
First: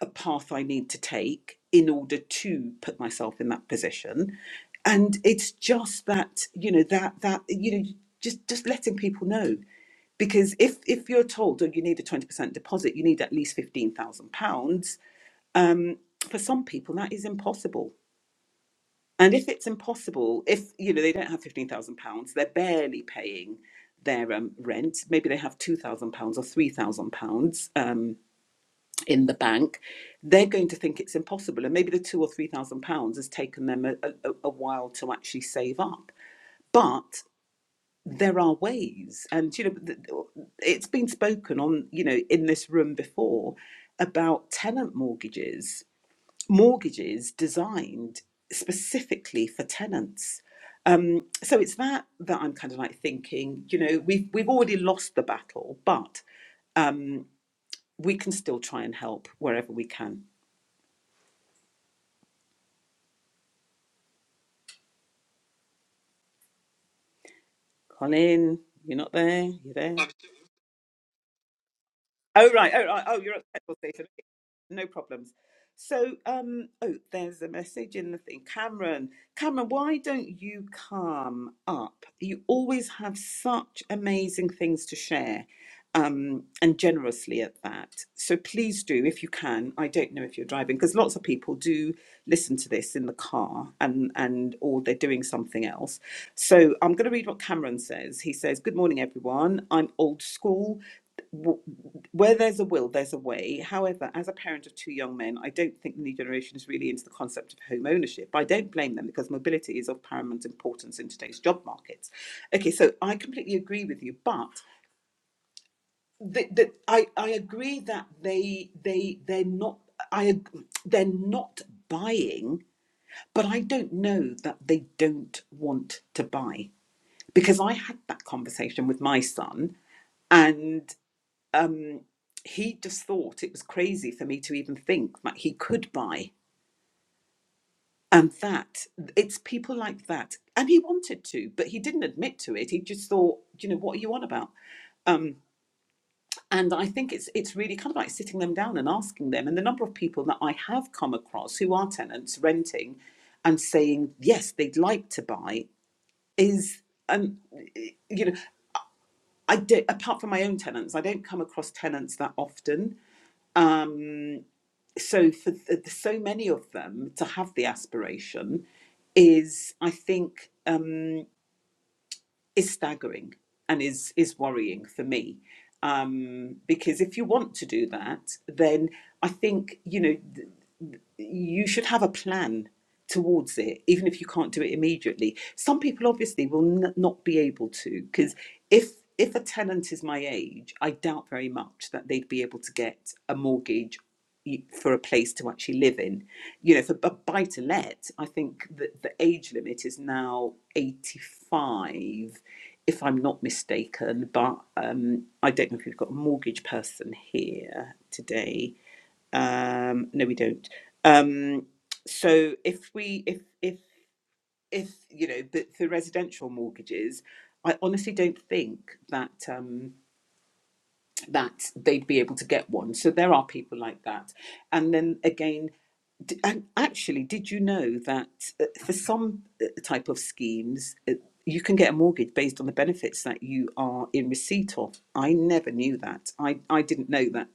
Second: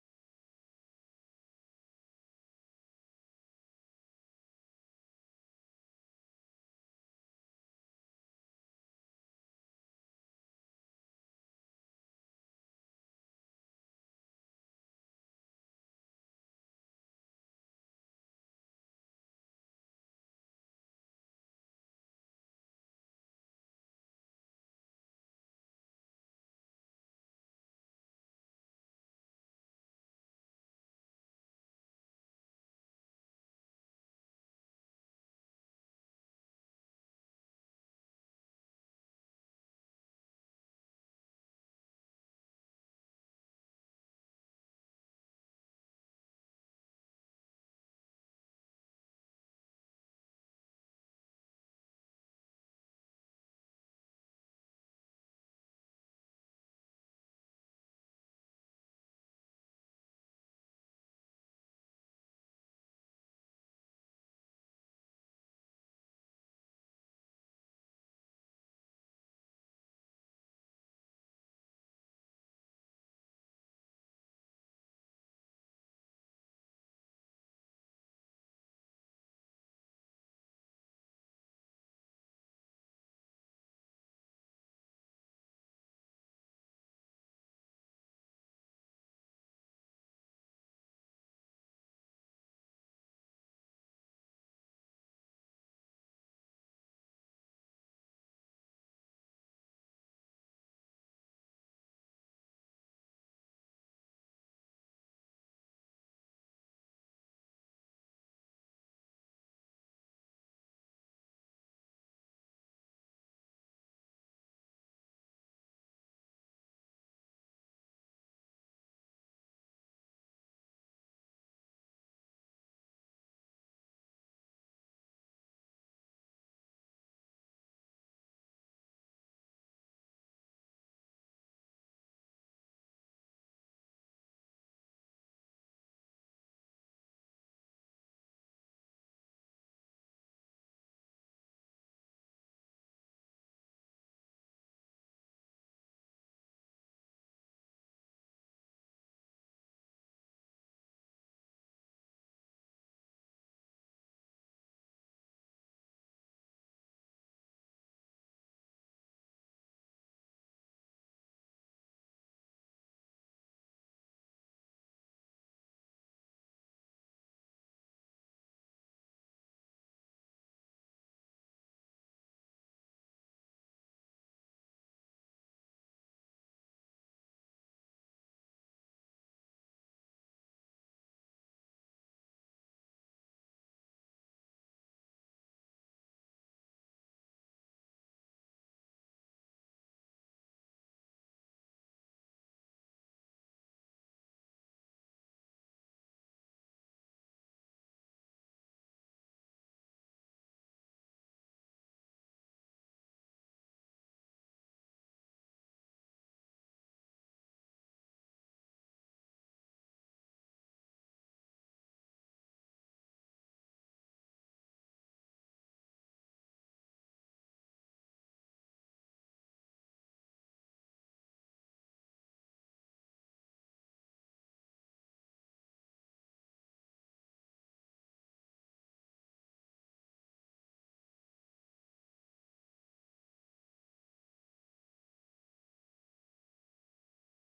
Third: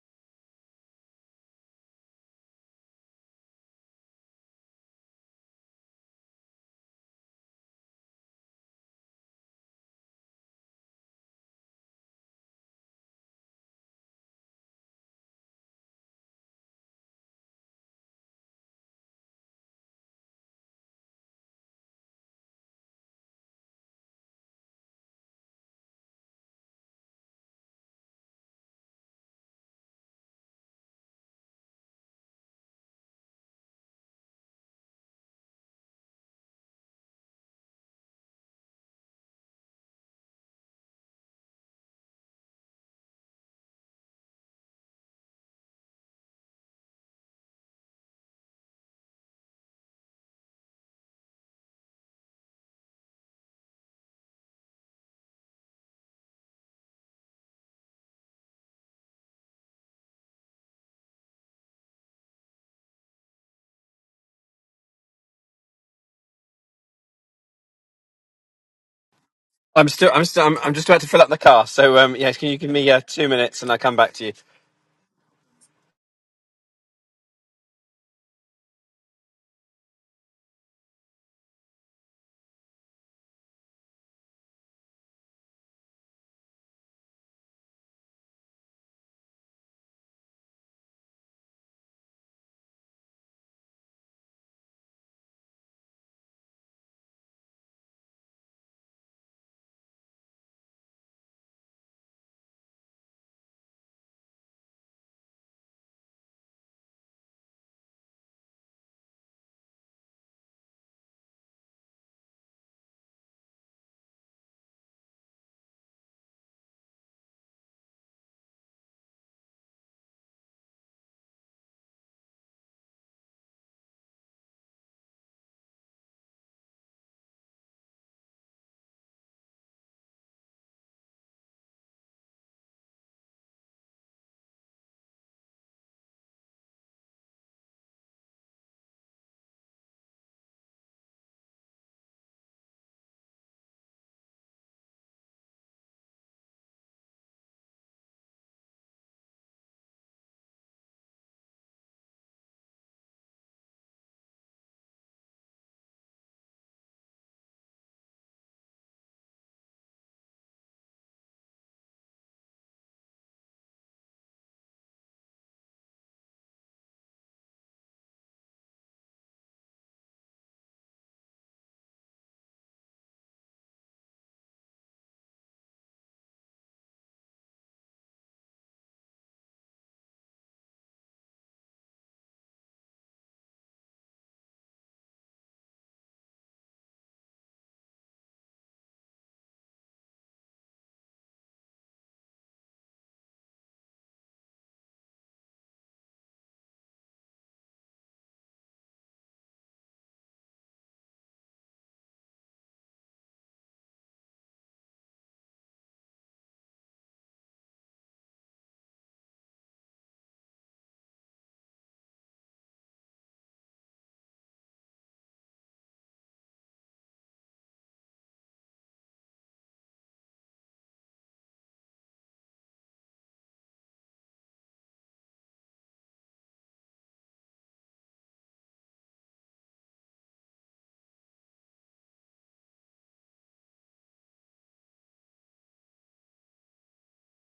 [SPEAKER 1] a path i need to take in order to put myself in that position and it's just that you know that that you know just just letting people know because if if you're told oh, you need a 20% deposit you need at least 15,000 pounds um for some people that is impossible and if it's impossible, if you know they don't have fifteen thousand pounds, they're barely paying their um, rent. Maybe they have two thousand pounds or three thousand pounds um, in the bank. They're going to think it's impossible, and maybe the two or three thousand pounds has taken them a, a, a while to actually save up. But there are ways, and you know, th- it's been spoken on, you know, in this room before about tenant mortgages mortgages designed specifically for tenants. Um, so it's that that I'm kind of like thinking, you know, we've we've already lost the battle, but um, we can still try and help wherever we can. Colin, you're not there. You're
[SPEAKER 2] I'm
[SPEAKER 1] there.
[SPEAKER 2] still, I'm still, I'm, I'm just about to fill up the car. So, um, yes, can
[SPEAKER 1] Oh
[SPEAKER 2] you give
[SPEAKER 1] right, oh
[SPEAKER 2] me uh,
[SPEAKER 1] right, oh
[SPEAKER 2] two
[SPEAKER 1] you're at the
[SPEAKER 2] minutes and
[SPEAKER 1] petrol
[SPEAKER 2] I'll come
[SPEAKER 1] station.
[SPEAKER 2] back to
[SPEAKER 1] Okay.
[SPEAKER 2] you?
[SPEAKER 1] No problems. So um oh there's a message in the thing. Cameron, Cameron, why don't you come up? You always have such amazing things to share. Um, and generously at that. So please do, if you can. I don't know if you're driving, because lots of people do listen to this in the car and and or they're doing something else. So I'm going to read what Cameron says. He says, "Good morning, everyone. I'm old school w- where there's a will, there's a way. However, as a parent of two young men, I don't think the new generation is really into the concept of home ownership. I don't blame them because mobility is of paramount importance in today's job markets. Okay, so I completely agree with you, but the, the, I, I agree that they they they're not I they're not buying, but I don't know that they don't want to buy because I had that conversation with my son and um, he just thought it was crazy for me to even think that he could buy. And that, it's people like that. And he wanted to, but he didn't admit to it. He just thought, you know, what are you on about? Um, and I think it's it's really kind of like sitting them down and asking them. And the number of people that I have come across who are tenants renting and saying, yes, they'd like to buy is, um, you know, I do, apart from my own tenants, I don't come across tenants that often. Um, so for th- so many of them to have the aspiration is i think um is staggering and is is worrying for me um because if you want to do that then i think you know th- th- you should have a plan towards it even if you can't do it immediately some people obviously will n- not be able to because if if a tenant is my age i doubt very much that they'd be able to get a mortgage for a place to actually live in. You know, for a buy to let, I think that the age limit is now 85, if I'm not mistaken. But um, I don't know if we've got a mortgage person here today. Um, no, we don't. Um, so if we, if, if, if, you know, but for residential mortgages, I honestly don't think that. Um, that they'd be able to get one. So there are people like that. And then again, d- and actually, did you know that uh, for some uh, type of schemes, uh, you can get a mortgage based on the benefits that you are in receipt of? I never knew that. I, I didn't know that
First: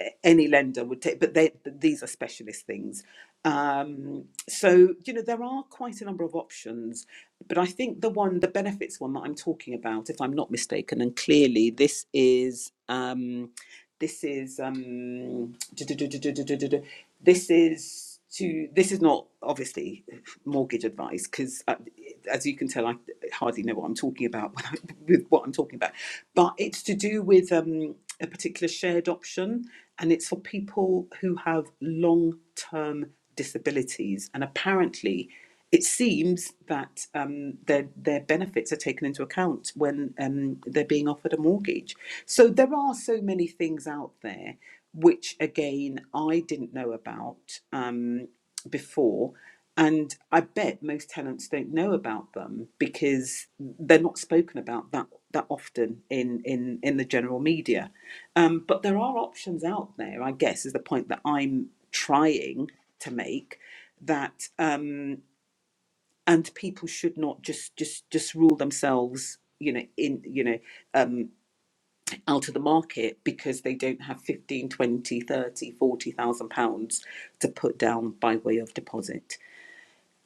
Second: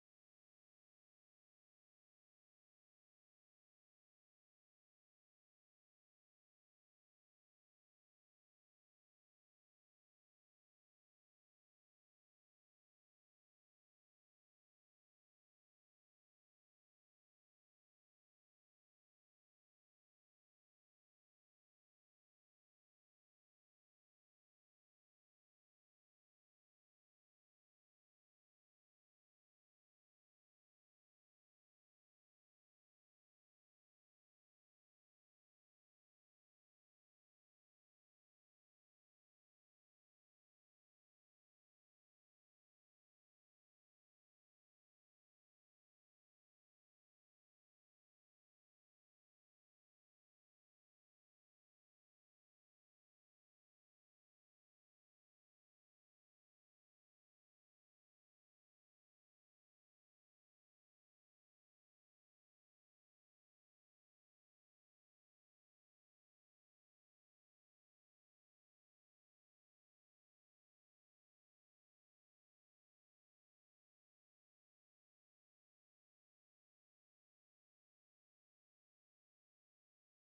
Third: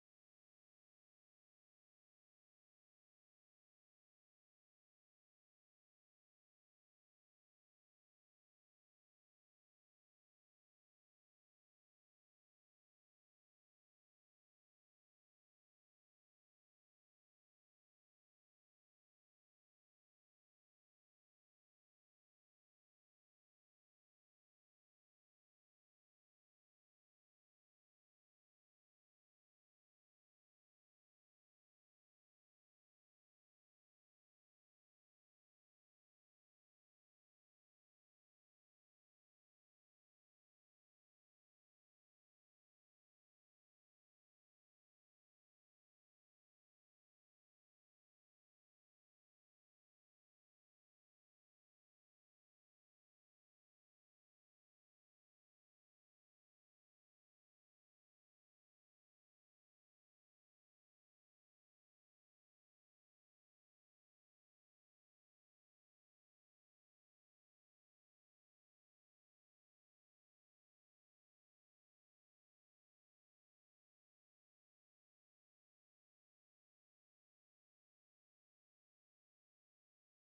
[SPEAKER 1] a- any lender would take, but they, these are specialist things. Um, so, you know, there are quite a number of options, but I think the one, the benefits one that I'm talking about, if I'm not mistaken, and clearly this is, um, this is, um, this is to, this is not obviously mortgage advice because as you can tell, I hardly know what I'm talking about when I, with what I'm talking about. But it's to do with um, a particular shared option, and it's for people who have long-term disabilities. And apparently, it seems that um, their their benefits are taken into account when um, they're being offered a mortgage. So there are so many things out there, which again I didn't know about um, before and I bet most tenants don't know about them because they're not spoken about that that often in in in the general media. Um, but there are options out there, I guess, is the point that I'm trying to make that um, and people should not just just just rule themselves you know in you know um out of the market because they don't have 15, 20, 30, 40,000 pounds to put down by way of deposit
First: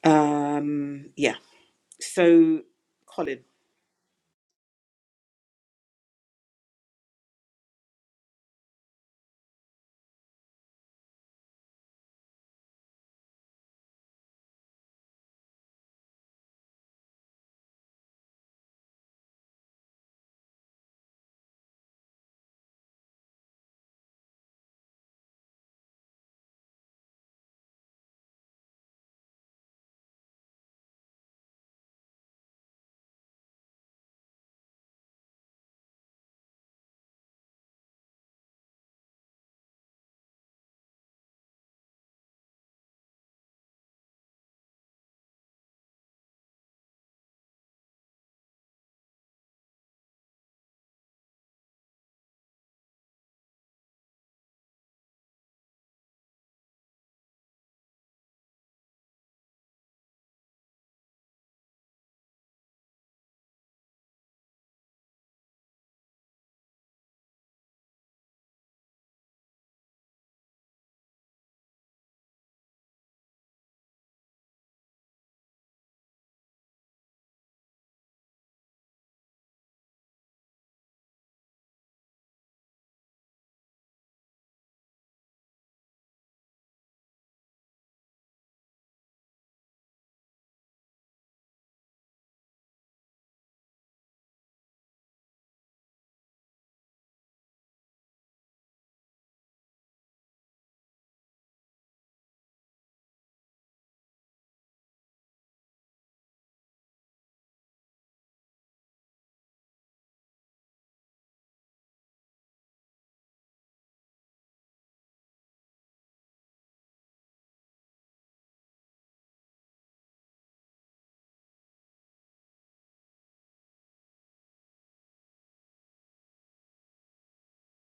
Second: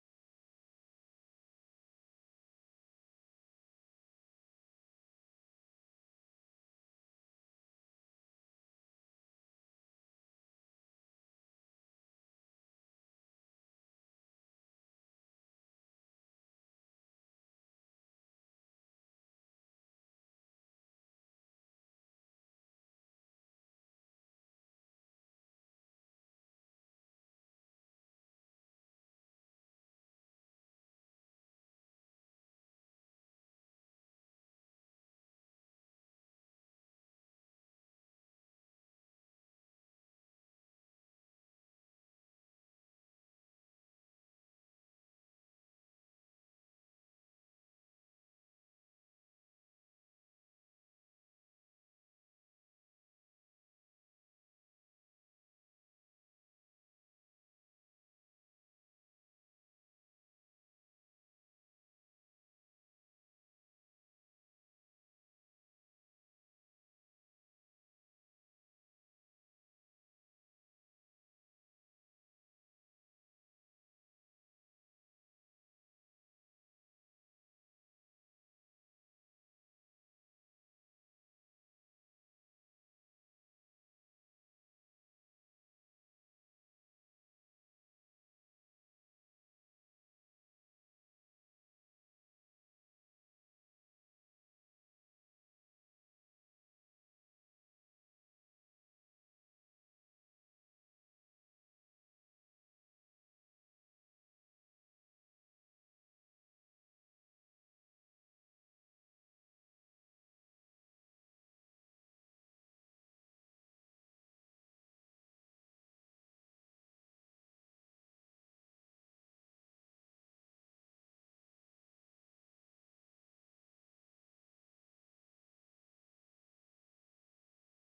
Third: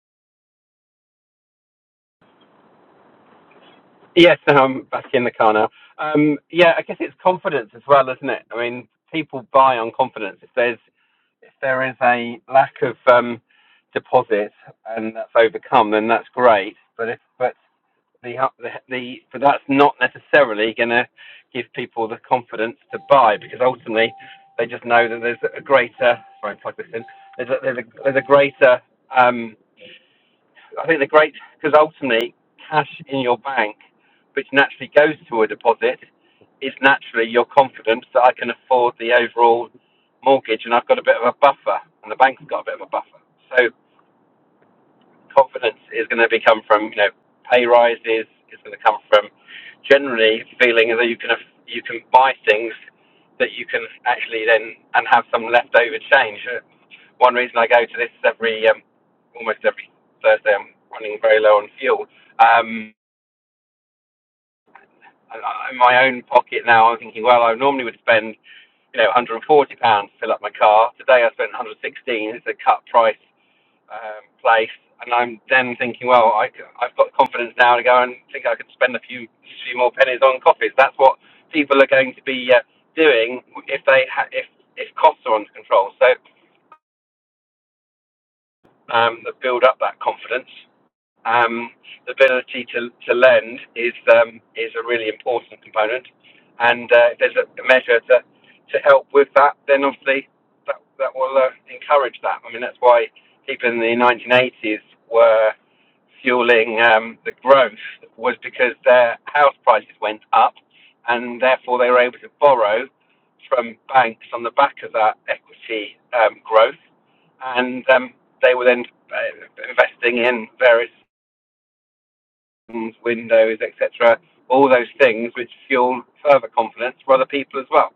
[SPEAKER 1] um yeah so, Colin.
[SPEAKER 2] Yes, no, I'm back in the car now. Um, yeah, I guess it's confidence as well, isn't it? I mean, people buy on confidence. If there's if there is a lack of um, deposit and that's overcome, then that's great. But if but the the, the but that's not necessarily going to give people the confidence to buy because ultimately they just know that there's a greater. Sorry, plug this in. There's a, there's a, there's a greater um, I think the great because ultimately cash in your bank, which naturally goes to a deposit, is naturally your confidence that I can afford the overall mortgage, and I've got a bit of a buffer, and the bank's got a bit of a buffer. So confidence is going to become from you know pay rises. It's going to come from generally feeling that you can you can buy things that you can actually then and have some leftover change. Uh, One reason I go to this every um, almost every Thursday, I'm running very low on fuel. Um, and I- in my own pocket now, I'm thinking, well, I normally would spend you know 140 pounds to fill up my car. Today I spent 116. It's a cut price um, place, and I'm then thinking, well, I, have got confidence now to go and think I could spend a few few more pennies on coffees. That's what people are going to be uh, doing if they ha- if if costs are under control. So um, build up that confidence um, the ability to, to lend is um, is a really important component. And uh, if there's a measure to, to help with that, then obviously that, that will uh, encourage that. I mean, that's why people in the 1980s were fueling um, the growth was because their house prices went up, and therefore they were able to borrow from banks on the back of that equity um, growth, and um, they were then uh, investing in various systems, windows, etc. All those things which fuel further confidence for other people as well.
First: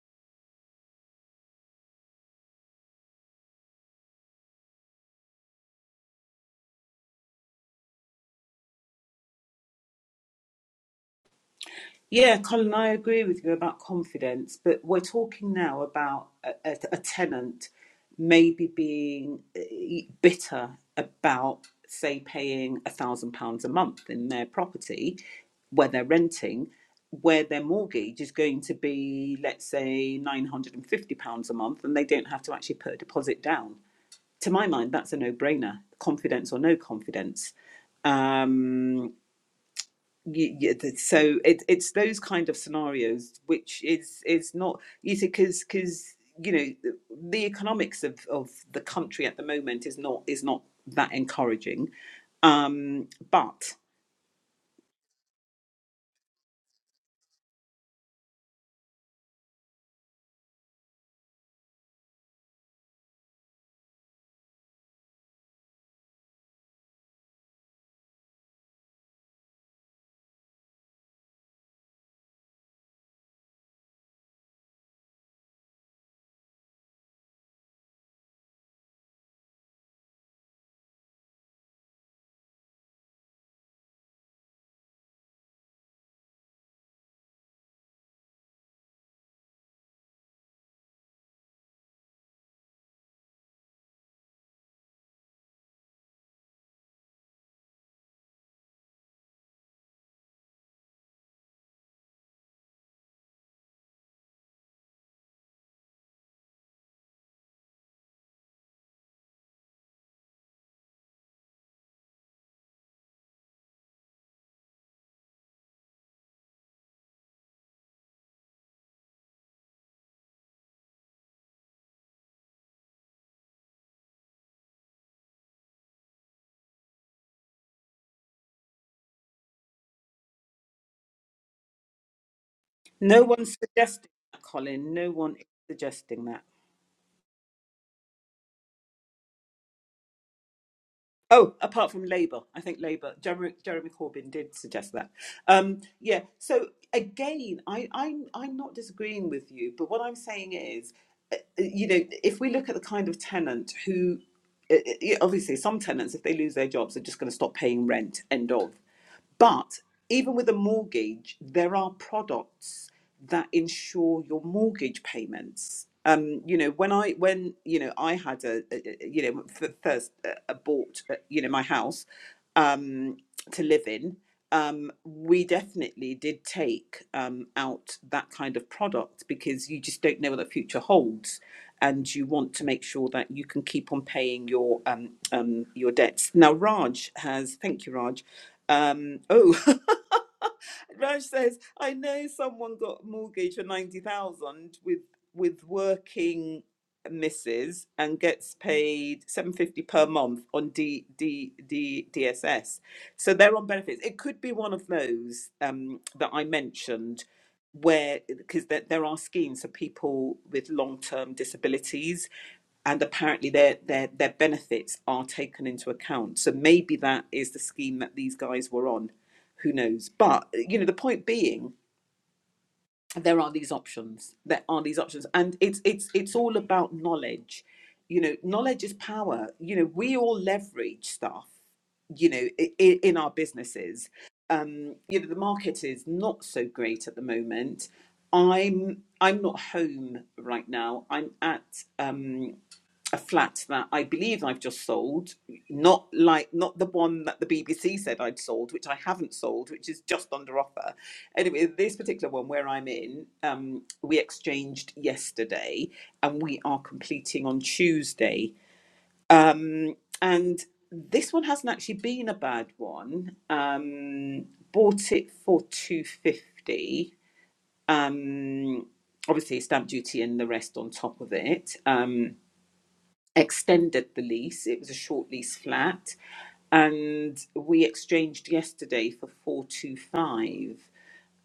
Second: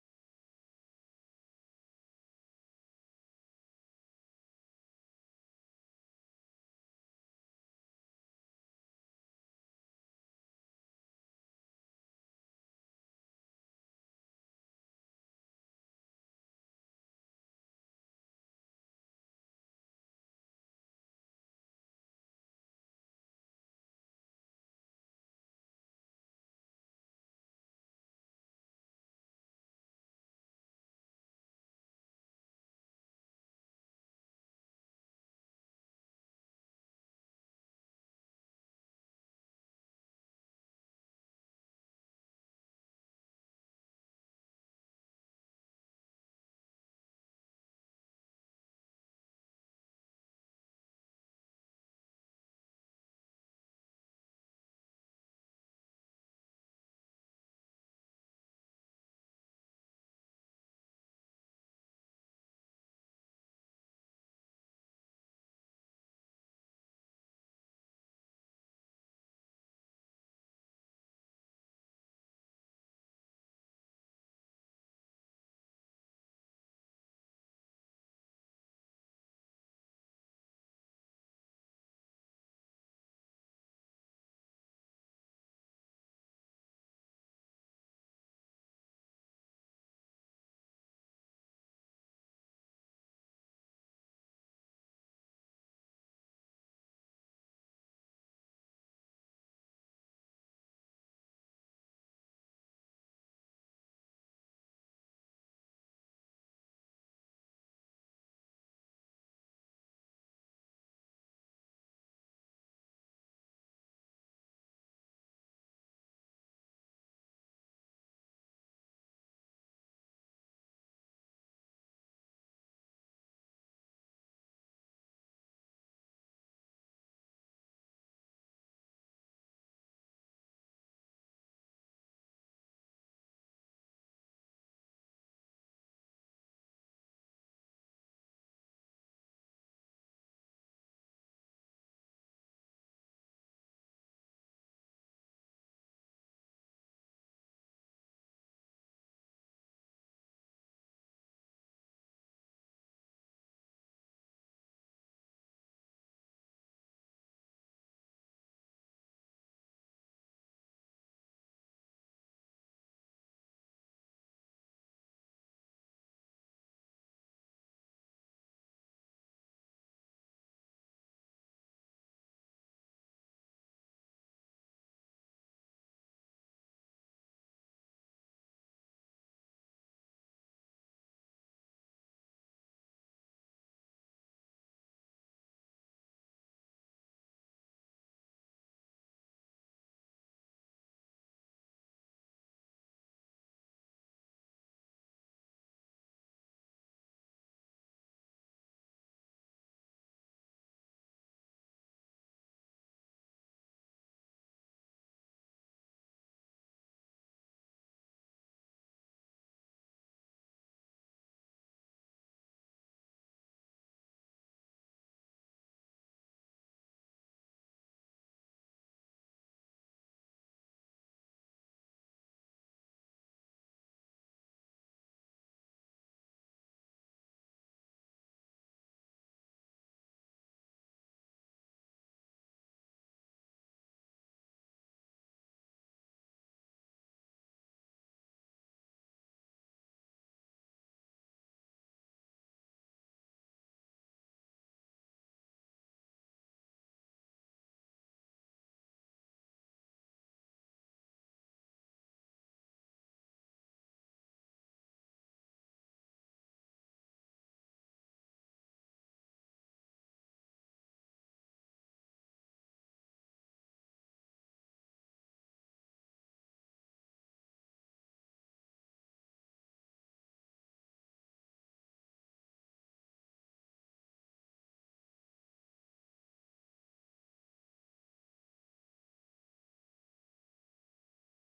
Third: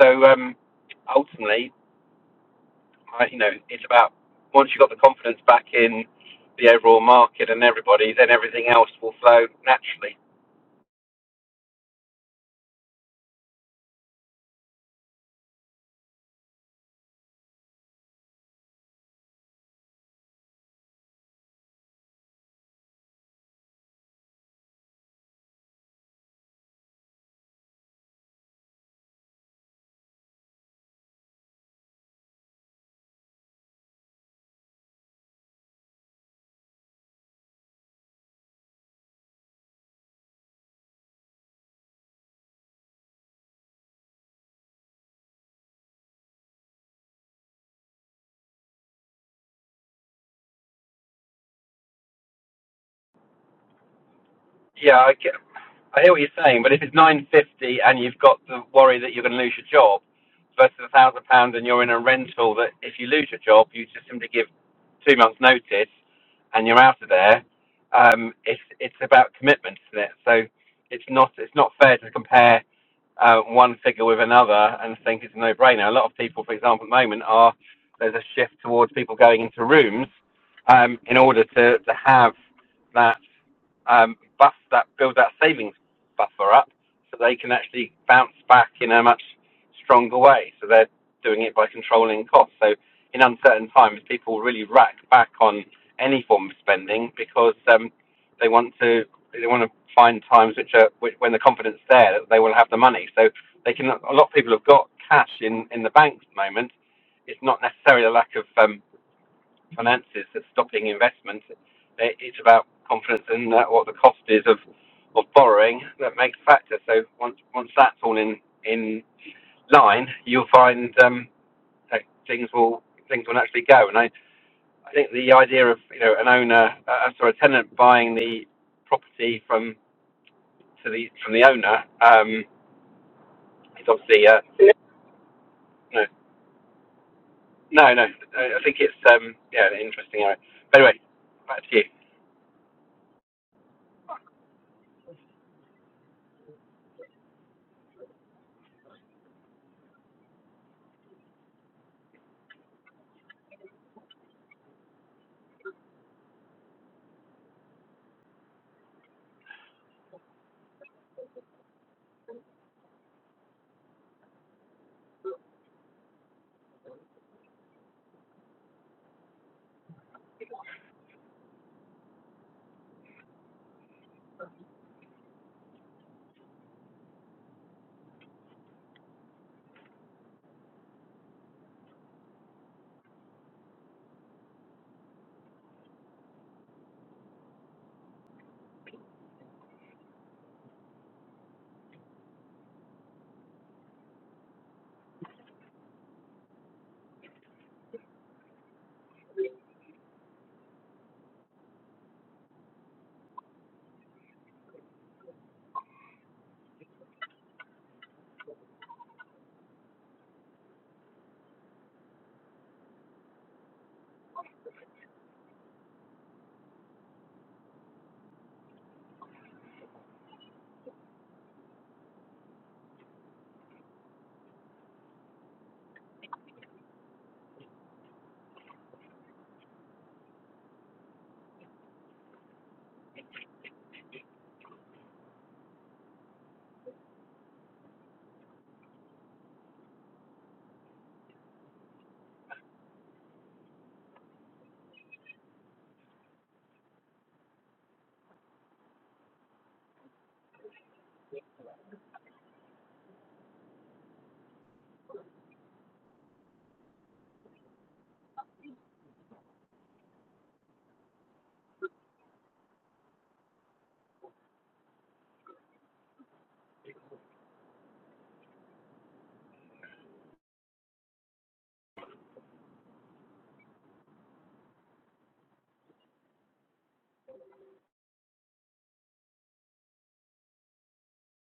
[SPEAKER 2] So um, ultimately, I, you know, it's about once you've got the confidence back in the overall market and everybody, then everything else will flow naturally.
[SPEAKER 1] Yeah, Colin, I agree with you about confidence, but we're talking now about a, a, a tenant maybe being eh, bitter about, say, paying a thousand pounds a month in their property where they're renting, where their mortgage is going to be, let's say, nine hundred and fifty pounds a month, and they don't have to actually put a deposit down. To my mind, that's a no-brainer, confidence or no confidence Um, Y- yeah, th- so it, it's those kind of scenarios which is is not you see because because you know the the economics of of the country at the moment is not is not that encouraging um but
[SPEAKER 2] Yeah, I, I hear what you're saying, but if it's nine fifty and you've got the worry that you're going to lose your job versus a thousand pounds and you're in a rental that if you lose your job you just simply give two months notice and you're out of there. Um, it's it's about commitment, isn't it? So it's not it's not fair to compare uh, one figure with another and think it's a no-brainer. A lot of people, for example, at the moment are there's a shift towards people going into rooms um, in order to to have that um, buff that build that savings buffer up so they can actually bounce back in a much stronger way. So they're doing it by controlling costs. So in uncertain times, people really rack back on any form of spending because um, they want to they want to find times which are which, when the confidence is there that they will have the money. So they can a lot of people have got cash in in the banks at the moment. It's not necessarily a lack of um, finances that's stopping investment. It's about confidence in uh, what the cost is of, of borrowing that makes a factor. So once once that's all in in line, you'll find um, that things will things will naturally go. And I, I think the idea of you know an owner uh, uh, sorry a tenant buying the property from to the from the owner um,
[SPEAKER 1] no one's
[SPEAKER 2] is
[SPEAKER 1] suggesting
[SPEAKER 2] obviously
[SPEAKER 1] that
[SPEAKER 2] uh,
[SPEAKER 1] colin no one is
[SPEAKER 2] no
[SPEAKER 1] suggesting that
[SPEAKER 2] no no. I I think it's um, yeah an interesting area. But anyway,
[SPEAKER 1] Oh,
[SPEAKER 2] back to you.
[SPEAKER 1] apart from Labour, I think Labour, Jeremy, Jeremy Corbyn did suggest that. Um, yeah. So again, I, I'm I'm not disagreeing with you, but what I'm saying is, uh, uh, you know, if we look at the kind of tenant who, uh, uh, yeah, obviously, some tenants, if they lose their jobs, are just going to stop paying rent. End of. But even with a mortgage, there are products that insure your mortgage payments. Um, you know, when I when you know I had a, a a- you know f- first uh, uh, bought uh, you know my house um, to live in, um, we definitely did take um, out that kind of product because you just don't know what the future holds, and you want to make sure that you can keep on paying your um, um, your debts. Now, Raj has thank you, Raj um, oh, Raj says, I know someone got a mortgage for 90,000 with with working misses and gets paid 750 per month on D, D, D, DSS. So they're on benefits. It could be one of those um, that I mentioned where because there, there are schemes for people with long-term disabilities and apparently their, their their benefits are taken into account so maybe that is the scheme that these guys were on who knows but you know the point being there are these options there are these options and it's it's it's all about knowledge you know knowledge is power you know we all leverage stuff you know in, in our businesses um you know the market is not so great at the moment i'm i'm not home right now i'm at um a flat that I believe I've just sold, not like not the one that the BBC said I'd sold, which I haven't sold, which is just under offer. Anyway, this particular one where I'm in, um, we exchanged yesterday, and we are completing on Tuesday. Um, and this one hasn't actually been a bad one. Um, bought it for two fifty. Um, obviously, stamp duty and the rest on top of it. Um, extended the lease. It was a short lease flat, and we exchanged yesterday for four two five.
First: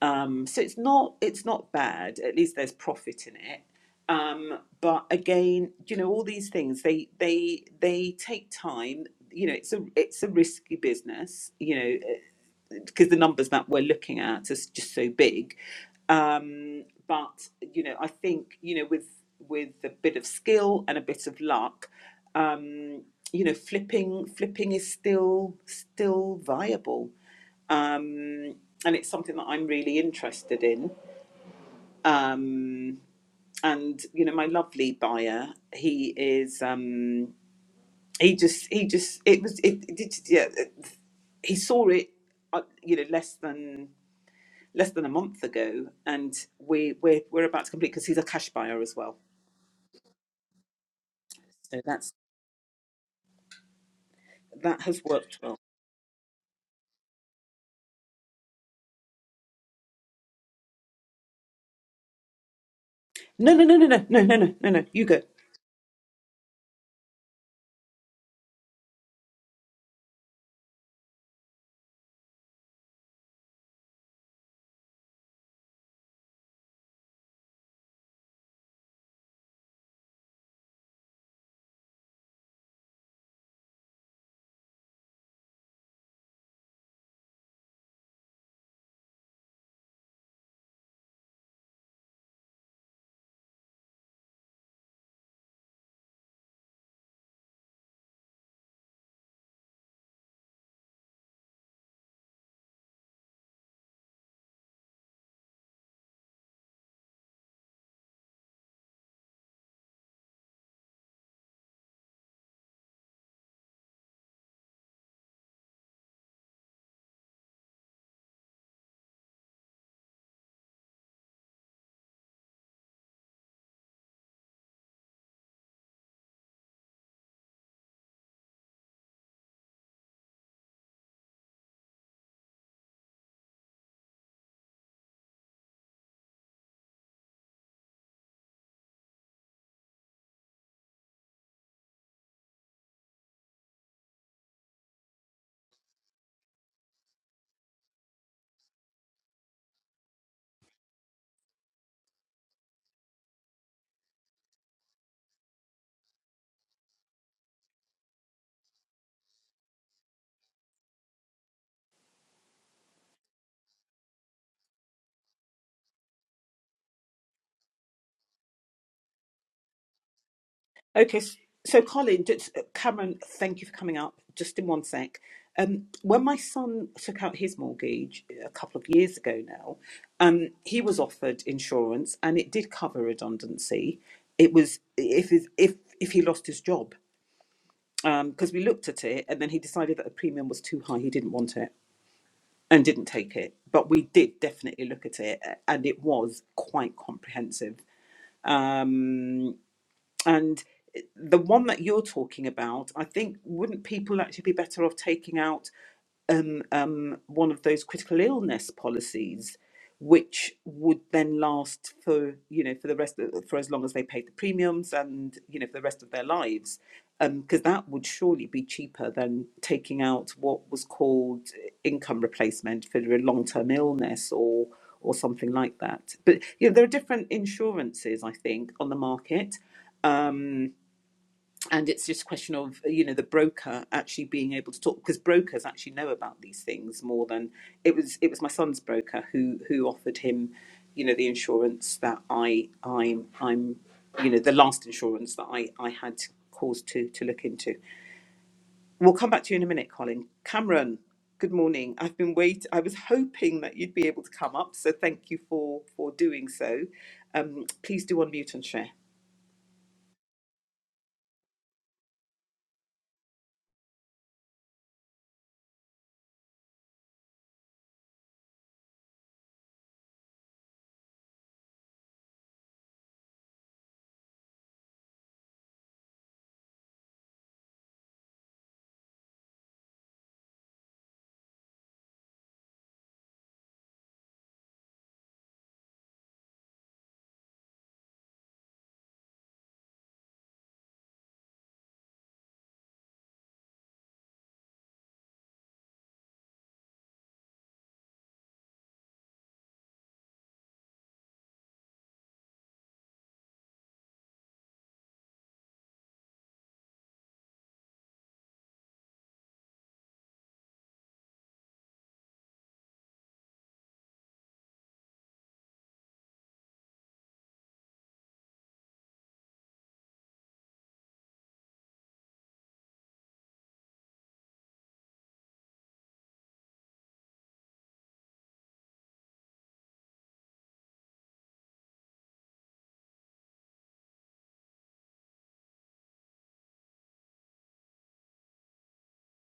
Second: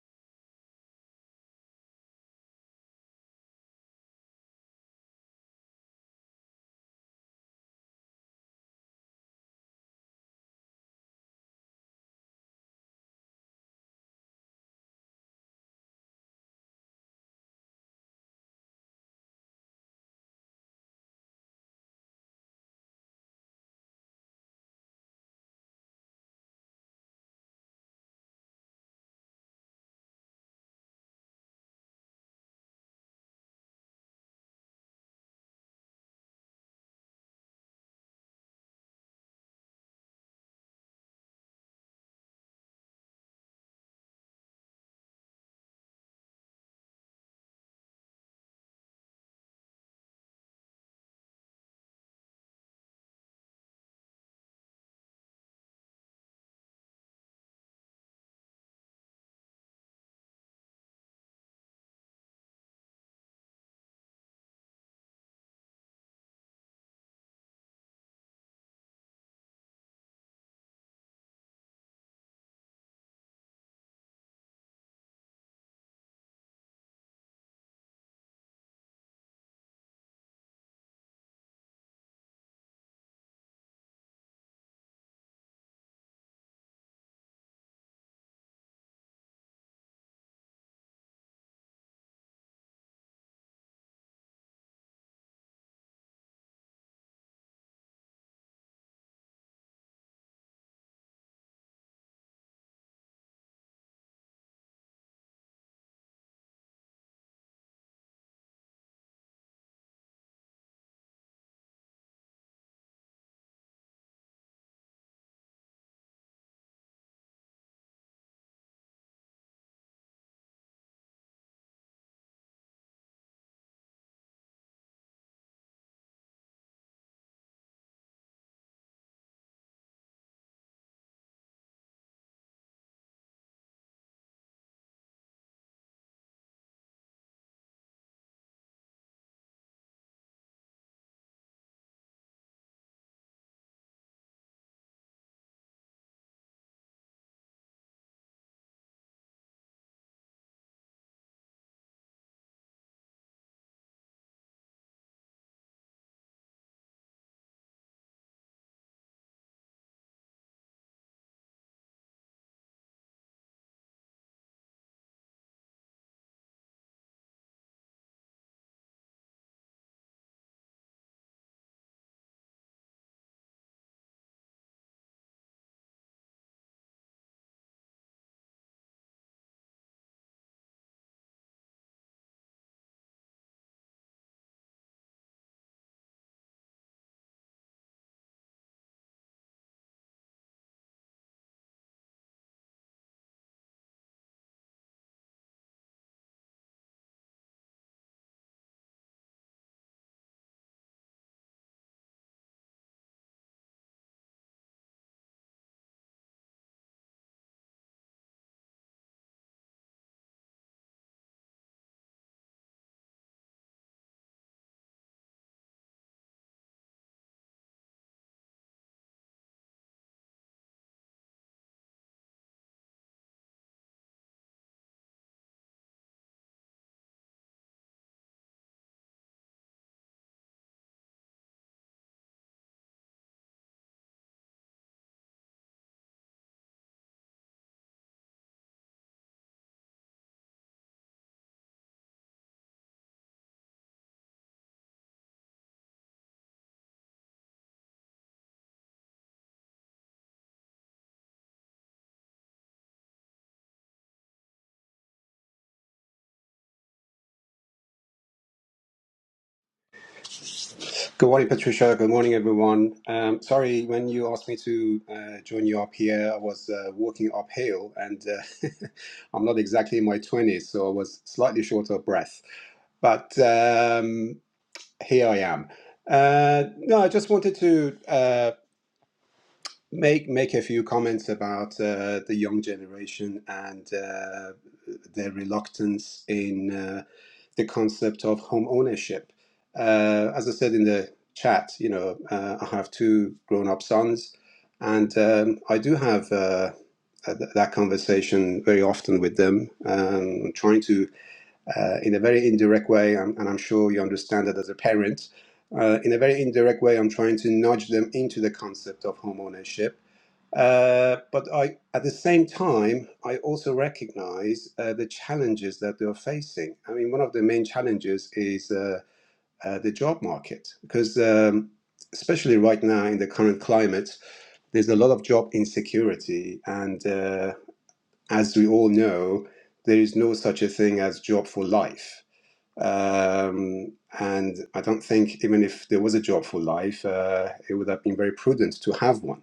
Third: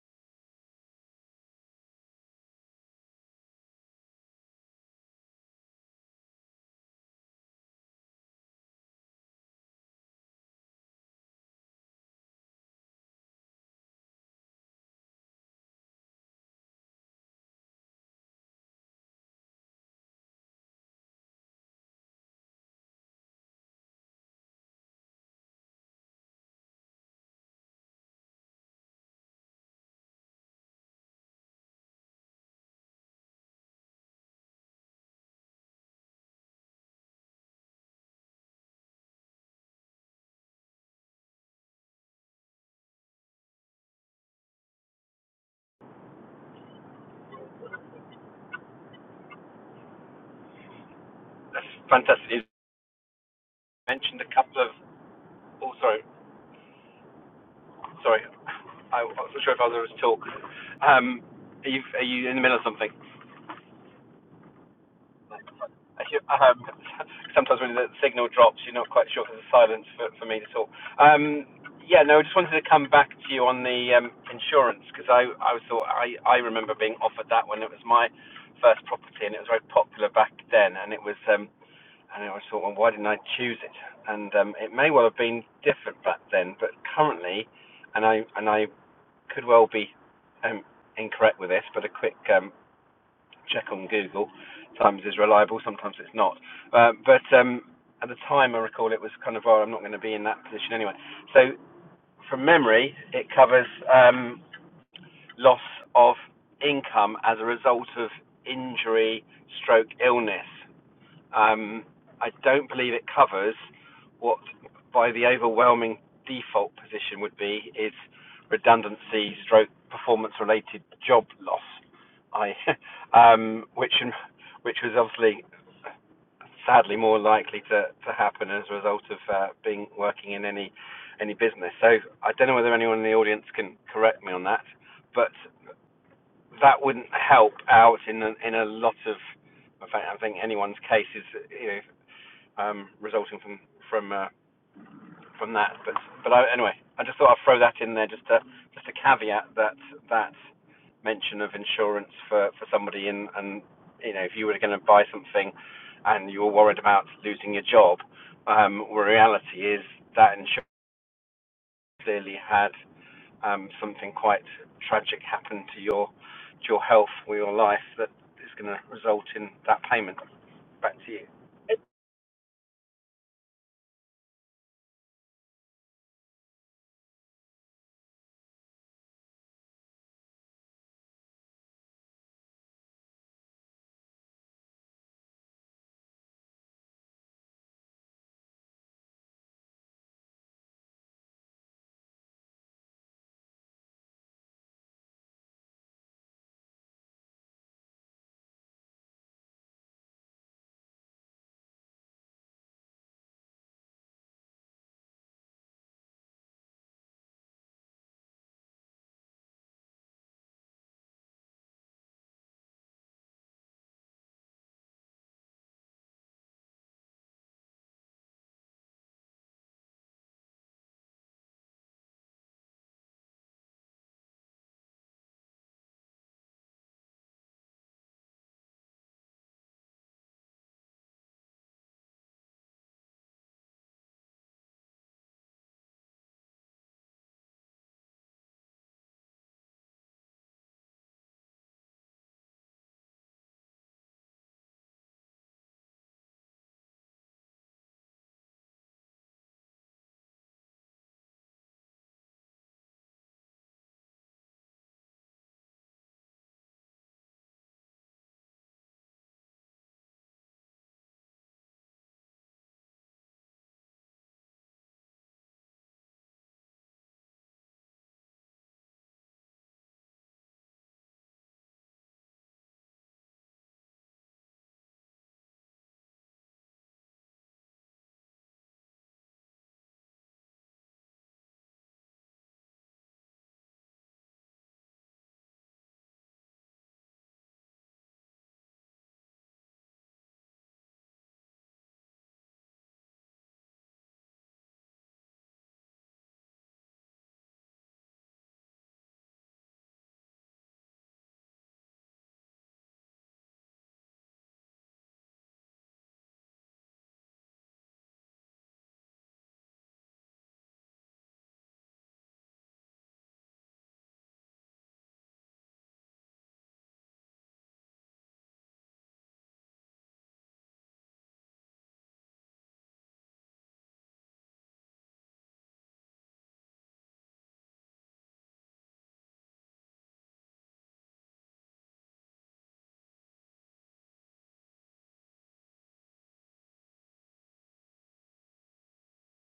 [SPEAKER 1] Um, so it's not it's not bad. At least there's profit in it. Um, but again, you know, all these things they they they take time. You know, it's a it's a risky business. You know, because the numbers that we're looking at is just so big. Um, but you know, I think you know with with a bit of skill and a bit of luck, um, you know, flipping flipping is still still viable um, and it's something that I'm really interested in. Um, and you know, my lovely buyer, he is. Um, he just, he just, it was, it, it, yeah, it- he saw it, uh, you know, less than less than a month ago, and we we're we're about to complete because he's a cash buyer as well.
[SPEAKER 2] That's
[SPEAKER 1] So that's
[SPEAKER 2] fantastic. You mentioned a couple of
[SPEAKER 1] that has worked well.
[SPEAKER 2] Oh, sorry. Sorry. I I wasn't sure if I was able talk. Um, are you are you in the middle of something?
[SPEAKER 1] No, no, no, no, no, no, no, no, no, no. You go.
[SPEAKER 2] Um, sometimes when the signal drops, you're not quite sure if there's a silence for, for me to talk. Um, yeah, no, I just wanted to come back to you on the um, insurance because I, I was thought I, I remember being offered that when it was my first property and it was very popular back then and it was um, and I thought well why didn't I choose it and um, it may well have been different back then but currently and I and I could well be um, incorrect with this, but a quick um, check on Google sometimes is reliable, sometimes it's not. Um, but um, at the time, I recall it was kind of, oh, I'm not going to be in that position anyway. So from memory, it covers um, loss of income as a result of injury, stroke, illness. Um, I don't believe it covers what, by the overwhelming default position, would be is redundancy stroke performance related job loss. I, um, which which was obviously sadly more likely to, to happen as a result of uh, being working in any any business. So I don't know whether anyone in the audience can correct me on that, but that wouldn't help out in a, in a lot of. In fact, I think anyone's case is you know um, resulting from from uh, from that. But but I, anyway, I just thought I'd throw that in there just to just a caveat that that mention of insurance for for somebody in and you know if you were going to buy something and you were worried about losing your job, um, well, reality is that insurance clearly had um, something quite tragic happen to your to your health or your life that is going to result in that payment. Back to
[SPEAKER 1] Okay,
[SPEAKER 2] you.
[SPEAKER 1] s- so Colin, just, Cameron, thank you for coming up. Just in one sec. Um, when my son took out his mortgage uh, a couple of years ago now, um, he was offered insurance and it did cover redundancy. It was if his- if if he lost his job because we looked at it and then he decided that the premium was too high. He didn't want it and didn't take it. But we did definitely look at it a- and it was quite comprehensive. Um, and eh, the one that you're talking about, I think, wouldn't people actually be better off taking out um, um, one of those critical illness policies, which would then last for you know for the rest of, for as long as they paid the premiums and you know for the rest of their lives, because that would surely be cheaper than taking out what was called eh, income replacement for a long term illness or or something like that. But you know there are different insurances I think on the market and it's just a question of you know the broker actually being able to talk because brokers actually know about these things more than it was it was my son's broker who who offered him you know the insurance that i i'm i'm you know the last insurance that i i had cause to to look into we'll come back to you in a minute colin cameron good morning i've been wait i was hoping that you'd be able to come up so thank you for for doing so um please do unmute and share
[SPEAKER 3] Good morning, Patricia. Good morning, everyone. Um, sorry, when you asked me to uh, join you up here, I was uh, walking uphill and uh, I'm not exactly in my 20s, so I was slightly short of breath. But um, here I am. Uh, no, I just wanted to. uh, make make a few comments about uh, the young generation and uh, their reluctance in uh, the concept of home ownership. Uh, as I said in the chat, you know, uh, I have two grown-up sons, and um, I do have uh, uh, th- that conversation very often with them, um, trying to, uh, in a very indirect way, and and I'm sure you understand that as a parent. Uh, in a very indirect way, I'm trying to nudge them into the concept of home ownership. Uh, but I, at the same time, I also recognize uh, the challenges that they're facing. I mean, one of the main challenges is uh, uh, the job market, because um, especially right now in the current climate, there's a lot of job insecurity. And uh, as we all know, there is no such a thing as job for life. Um, and I don't think even if there was a job for life, uh, it would have been very prudent to have one.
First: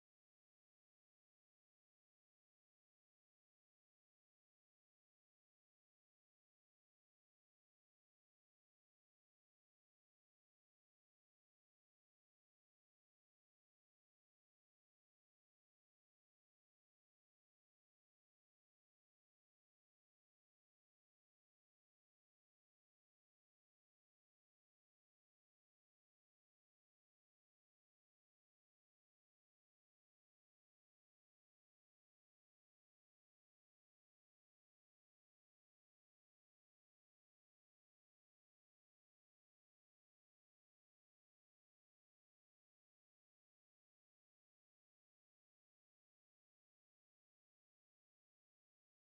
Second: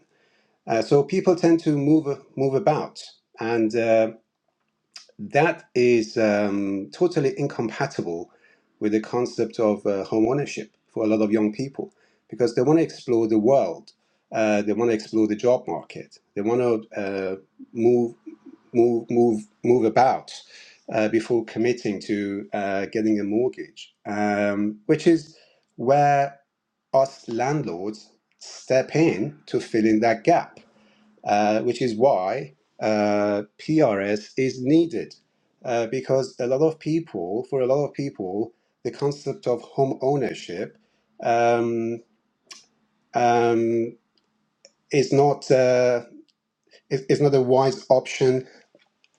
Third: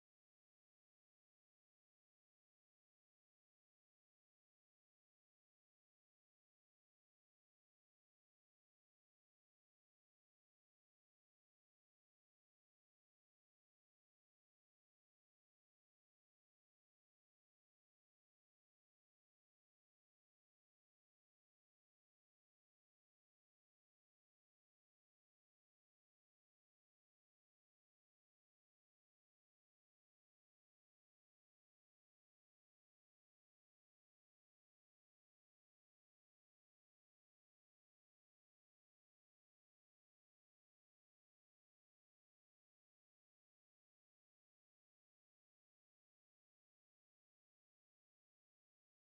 [SPEAKER 3] Uh, so people tend to move move about, and uh, that is um, totally incompatible with the concept of uh, home ownership for a lot of young people because they want to explore the world, uh, they want to explore the job market, they want to uh, move move move move about uh, before committing to uh, getting a mortgage, um, which is where us landlords step in to fill in that gap uh, which is why uh, PRS is needed. Uh, because a lot of people, for a lot of people, the concept of home ownership um, um, is not uh, is, is not a wise option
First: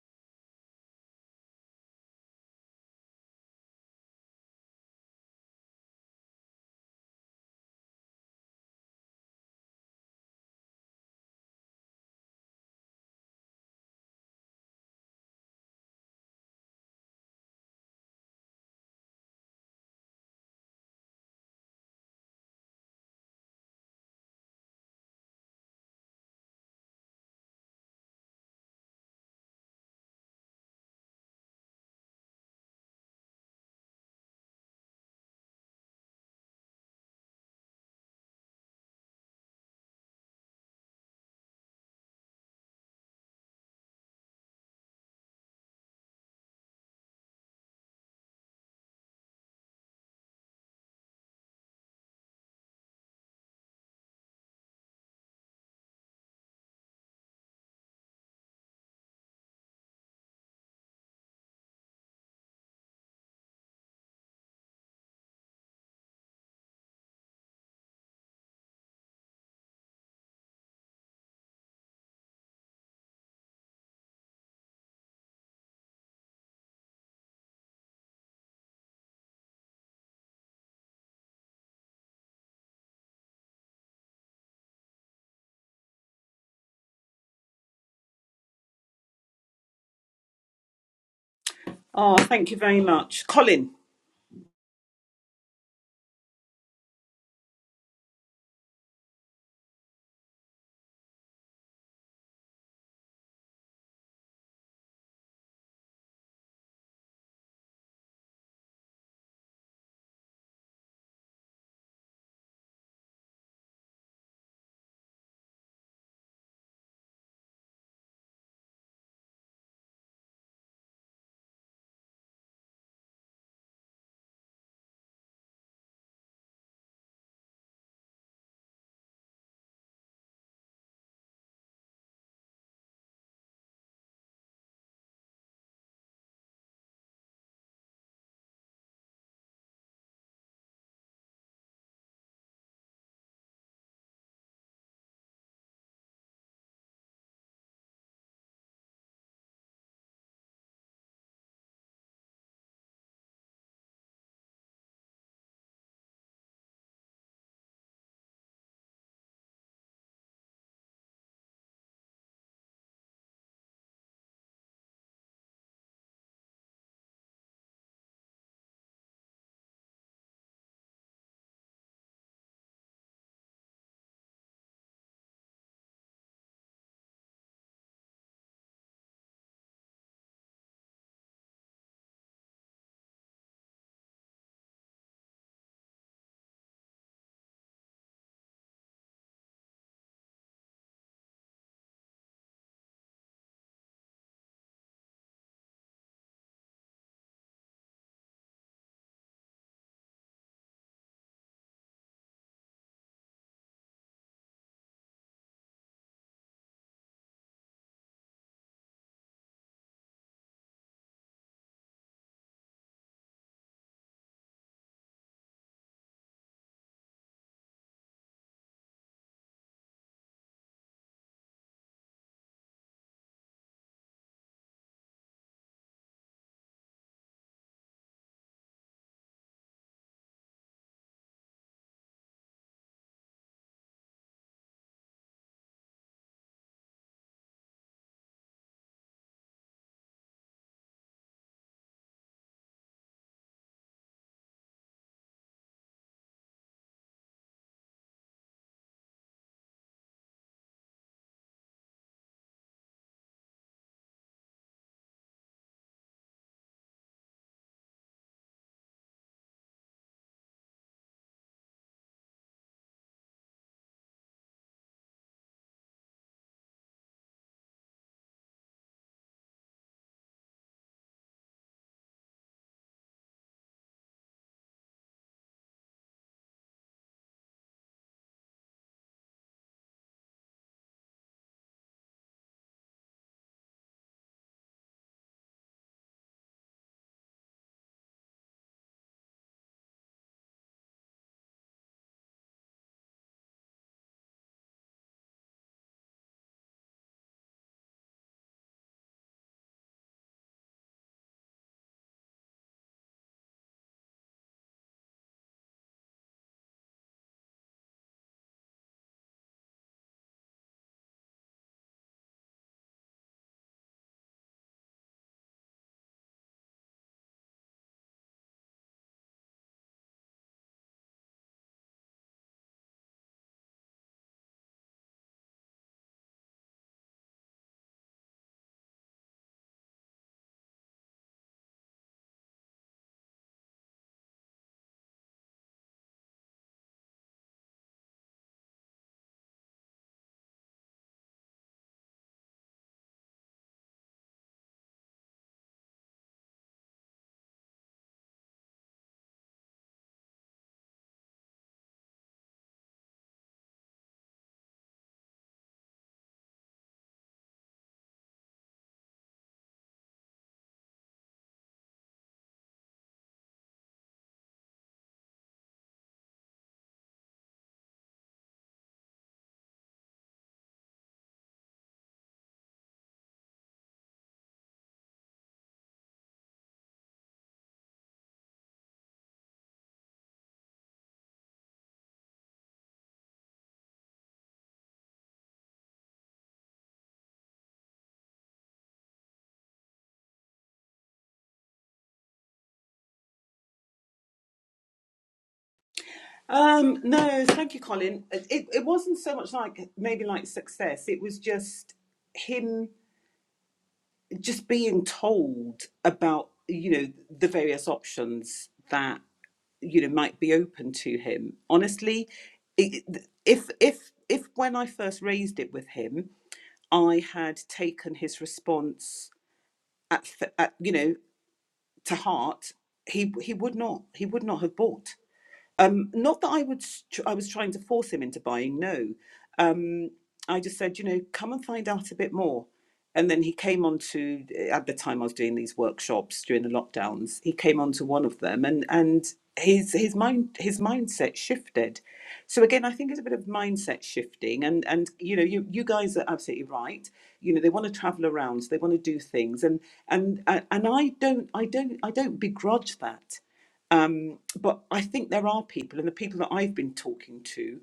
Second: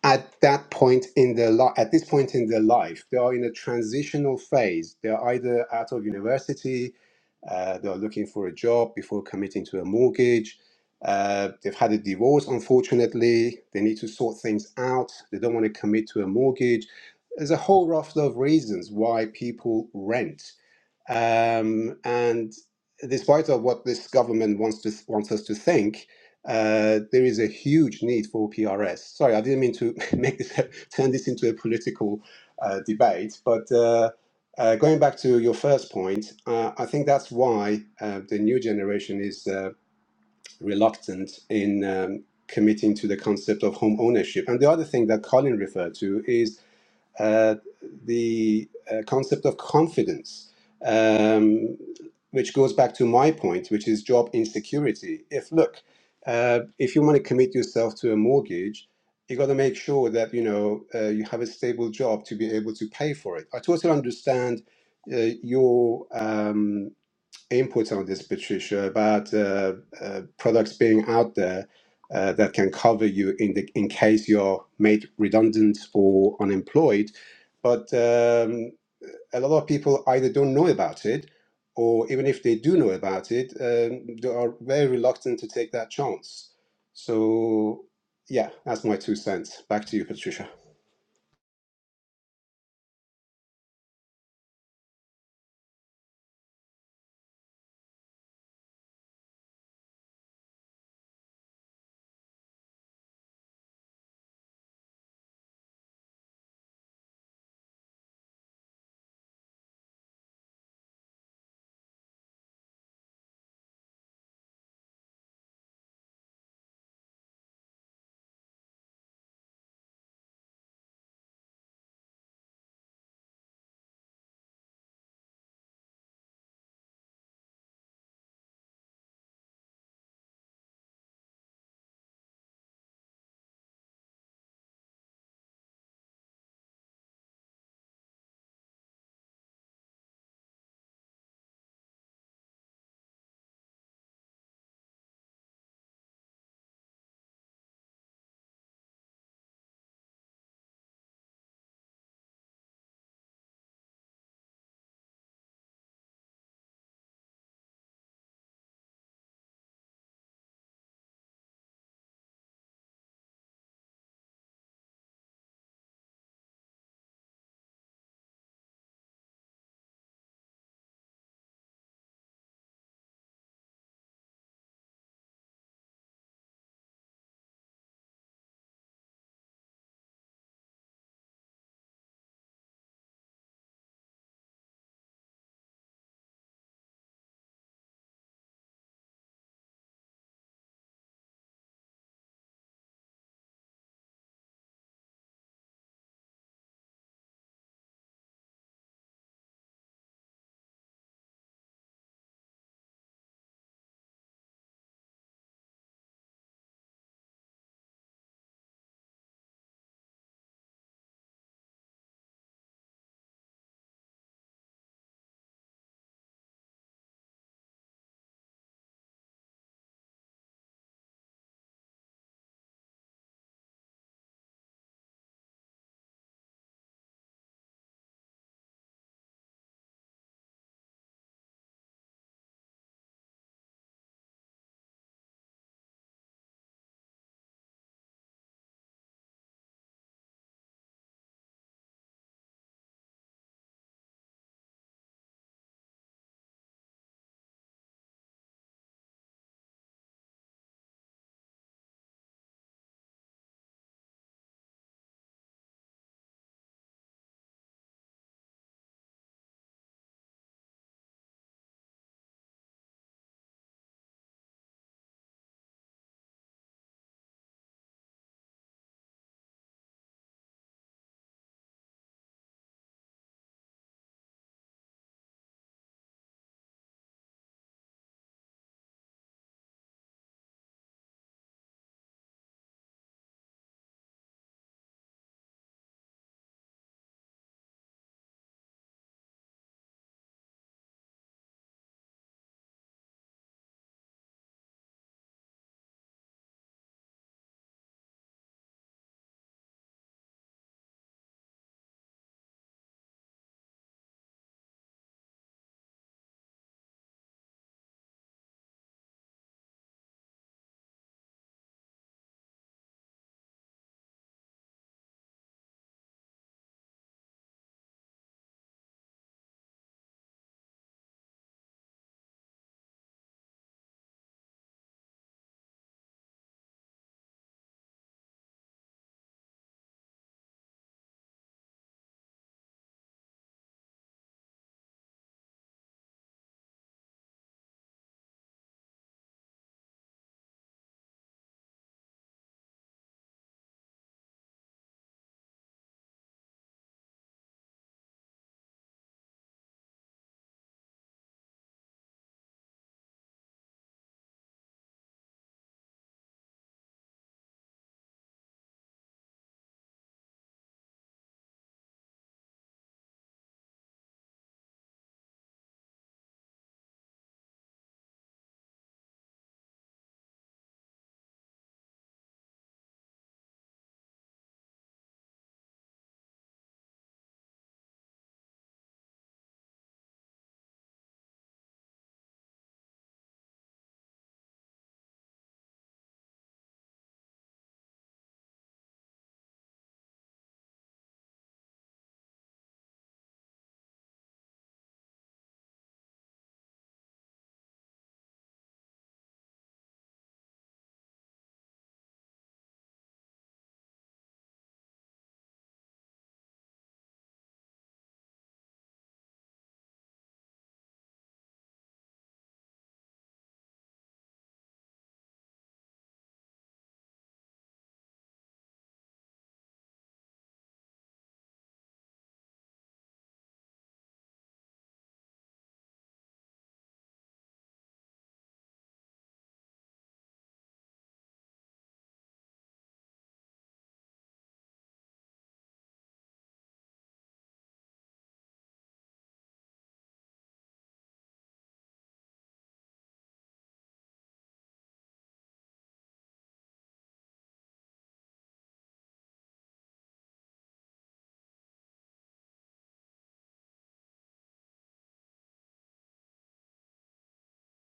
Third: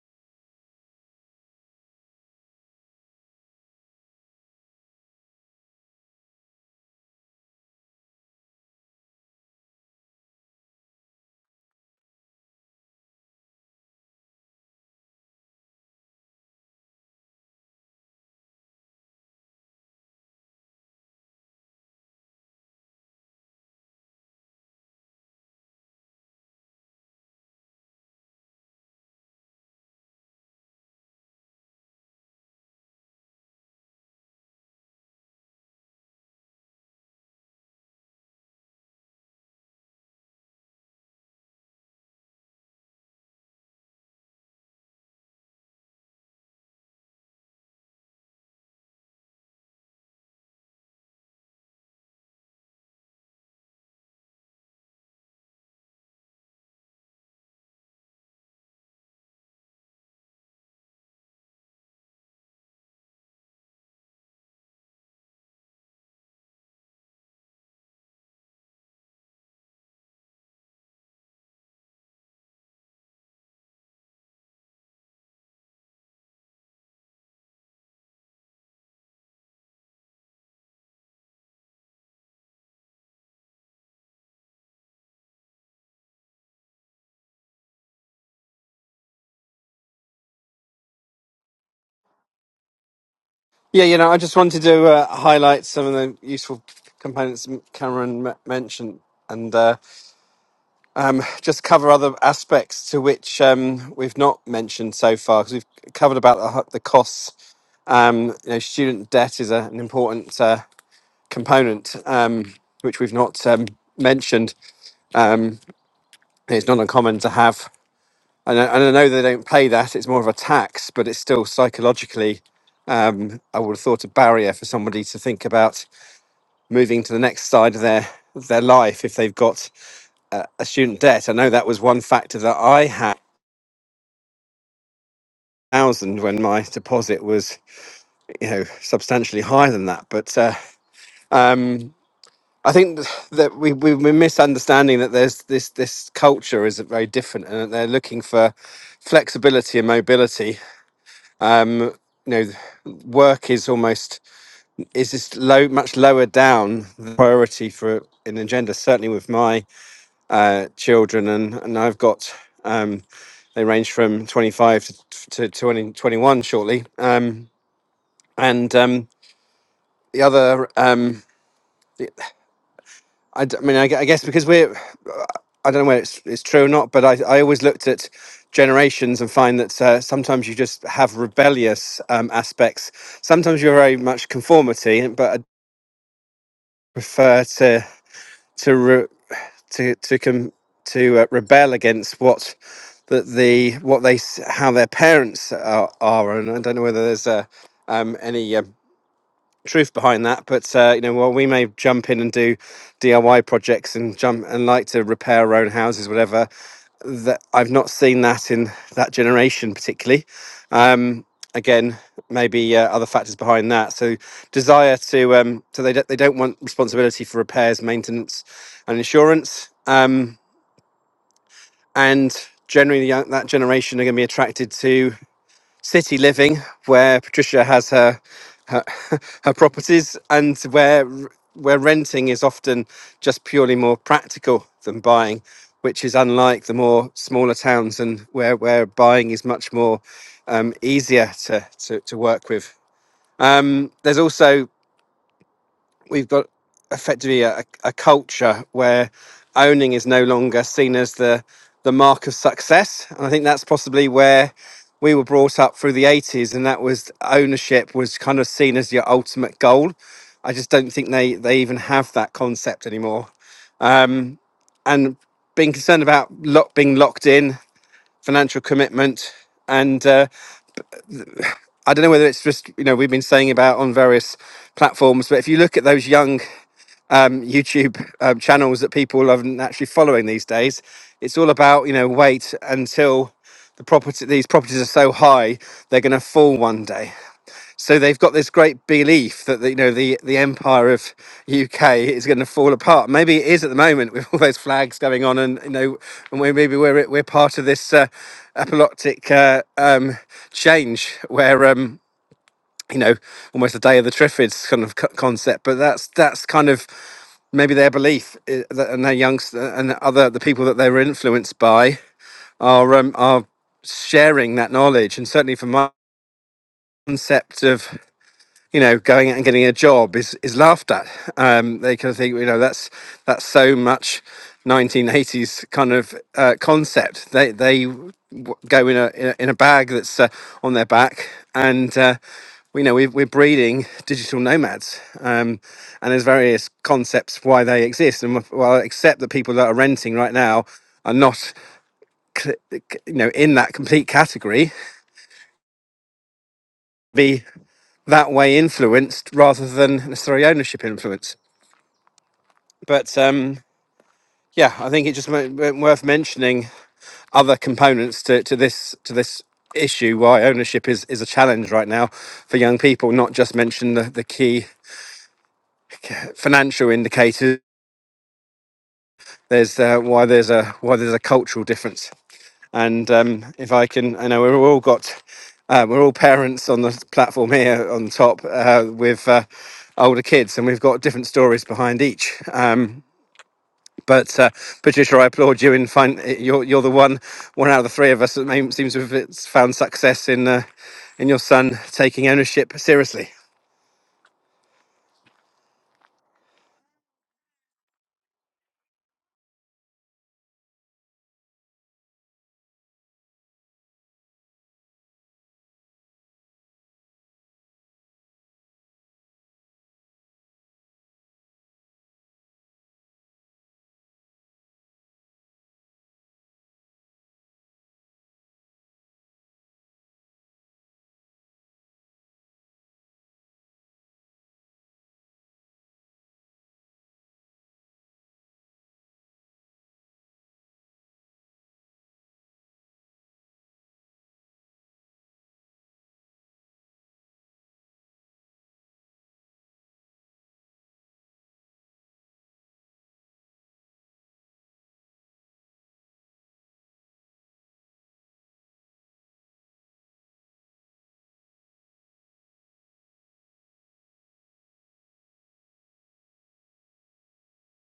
[SPEAKER 3] at that point in their life at this point in their life they are in a transitional phase they're either out of university uh, they're looking for a job before committing to a mortgage uh, they've had a divorce unfortunately they need to sort things out they don't want to commit to a mortgage there's a whole raft of reasons why people rent um, and despite of what this government wants to wants us to think, uh, there is a huge need for PRS. Sorry, I didn't mean to make this turn this into a political uh, debate, but. Uh, uh, going back to your first point, uh, I think that's why uh, the new generation is uh, reluctant in um, committing to the concept of home ownership. And the other thing that Colin referred to is uh, the uh, concept of confidence, um, which goes back to my point, which is job insecurity. If look, uh, if you want to commit yourself to a mortgage, you got to make sure that you know uh, you have a stable job to be able to pay for it. I totally understand uh, your um, inputs on this, Patricia, about uh, uh, products being out there uh, that can cover you in the in case you're made redundant or unemployed. But um, a lot of people either don't know about it, or even if they do know about it, um, they are very reluctant to take that chance. So, yeah, that's my two cents. Back to you, Patricia.
[SPEAKER 1] oh thank you very much colin
[SPEAKER 2] Yeah, you know, I just wanted to uh, highlight some of the useful components m- Cameron m- mentioned, and uh, um, just cover other aspects to which um, we've not mentioned so far, because we've covered about the, ho- the costs. Um, you know, student debt is a, an important uh, component um, which we've not um, mentioned. Um, it's not uncommon to have, and I, and I know they don't pay that; it's more of a tax, but it's still psychologically um, I would have thought a barrier for somebody to think about moving to the next side of their of their life if they've got uh, a student debt. I know that was one factor that I had thousand when my deposit was you know substantially higher than that. But uh, um, I think th- that we, we we're misunderstanding that there's this this culture is very different and that they're looking for flexibility and mobility. Um, you know, work is almost is just low, much lower down the priority for an agenda. Certainly with my uh, children, and and I've got um, they range from 25 to, to 20, twenty-one shortly. Um, and um, the other, um, I, d- I mean, I, gue- I guess because we're, I don't know whether it's, it's true or not, but I, I always looked at generations and find that uh, sometimes you just have rebellious um, aspects. Sometimes you're very much conformity, but I prefer to. to re- to to com- to uh, rebel against what that the what they s- how their parents are, are and I don't know whether there's uh, um, any um truth behind that but uh, you know while we may jump in and do DIY projects and jump and like to repair our own houses whatever that I've not seen that in that generation particularly. Um, again, maybe uh, other factors behind that. So desire to um, so they don't, they don't want responsibility for repairs, maintenance, and insurance. Um, and generally, the young- that generation are going to be attracted to city living where Patricia has her her, her properties and where where renting is often just purely more practical than buying, which is unlike the more smaller towns and where where buying is much more um, easier to, to to work with. Um, there's also we've got effectively a, a culture where owning is no longer seen as the the mark of success and i think that's possibly where we were brought up through the 80s and that was ownership was kind of seen as your ultimate goal i just don't think they they even have that concept anymore um and being concerned about lock, being locked in financial commitment and uh, I don't know whether it's just you know we've been saying about on various platforms, but if you look at those young um, YouTube um, channels that people aren't actually following these days. It's all about you know wait until the property these properties are so high they're going to fall one day. So they've got this great belief that the, you know the the empire of UK is going to fall apart. Maybe it is at the moment with all those flags going on, and you know, and we, maybe we're we're part of this uh, apocalyptic uh, um, change where. Um, you know, almost a day of the Triffids kind of co- concept. But that's that's kind of maybe their belief, i- that- and their youngs eh, and other the people that they were influenced by are um, are sharing that knowledge. And certainly for my concept of you know, going out and getting a job is is laughed at. Um, they kind of think, you know, that's that's so much 1980s kind of uh, concept. They they w- go in a in a, in a bag that's uh, on their back, and uh, we know we, we're breeding digital nomads. Um, and there's various concepts why they exist, and well, except that people that are renting right now are not c- c- you know in that complete category be that way influenced rather than necessarily ownership influence but um, yeah, I think it just mo- w- worth mentioning other components to, to this to this issue why ownership is is a challenge right now for young people. Not just mention the, the key financial indicators. There's uh, why there's a why there's a cultural difference. And um, if I can, I know we've all got uh, we're all parents on the platform here on top uh, with uh, older kids, and we've got different stories behind each. Um, But uh, Patricia, I applaud you in find you're you're the one one out of the three of us that may, seems to have it's found success in uh, in your son taking ownership seriously.
[SPEAKER 1] Um, no, thank you, Colin. It, it wasn't so much like maybe like success. It was just him just being told about, you know, the various options that, you know, might be open to him. Honestly, it, if, if, if when I first raised it with him, I had taken his response at, at you know, to heart, he, he would not, he would not have bought um, not that I would, tr- I was trying to force him into buying. No, um, I just said, you know, come and find out a bit more. And then he came on to at the time I was doing these workshops during the lockdowns. He came on to one of them, and and his his mind his mindset shifted. So again, I think it's a bit of mindset shifting, and and you know, you you guys are absolutely right. You know, they want to travel around, so they want to do things, and and and I don't I don't I don't begrudge that um, but I think there are people, and the people that I've been talking to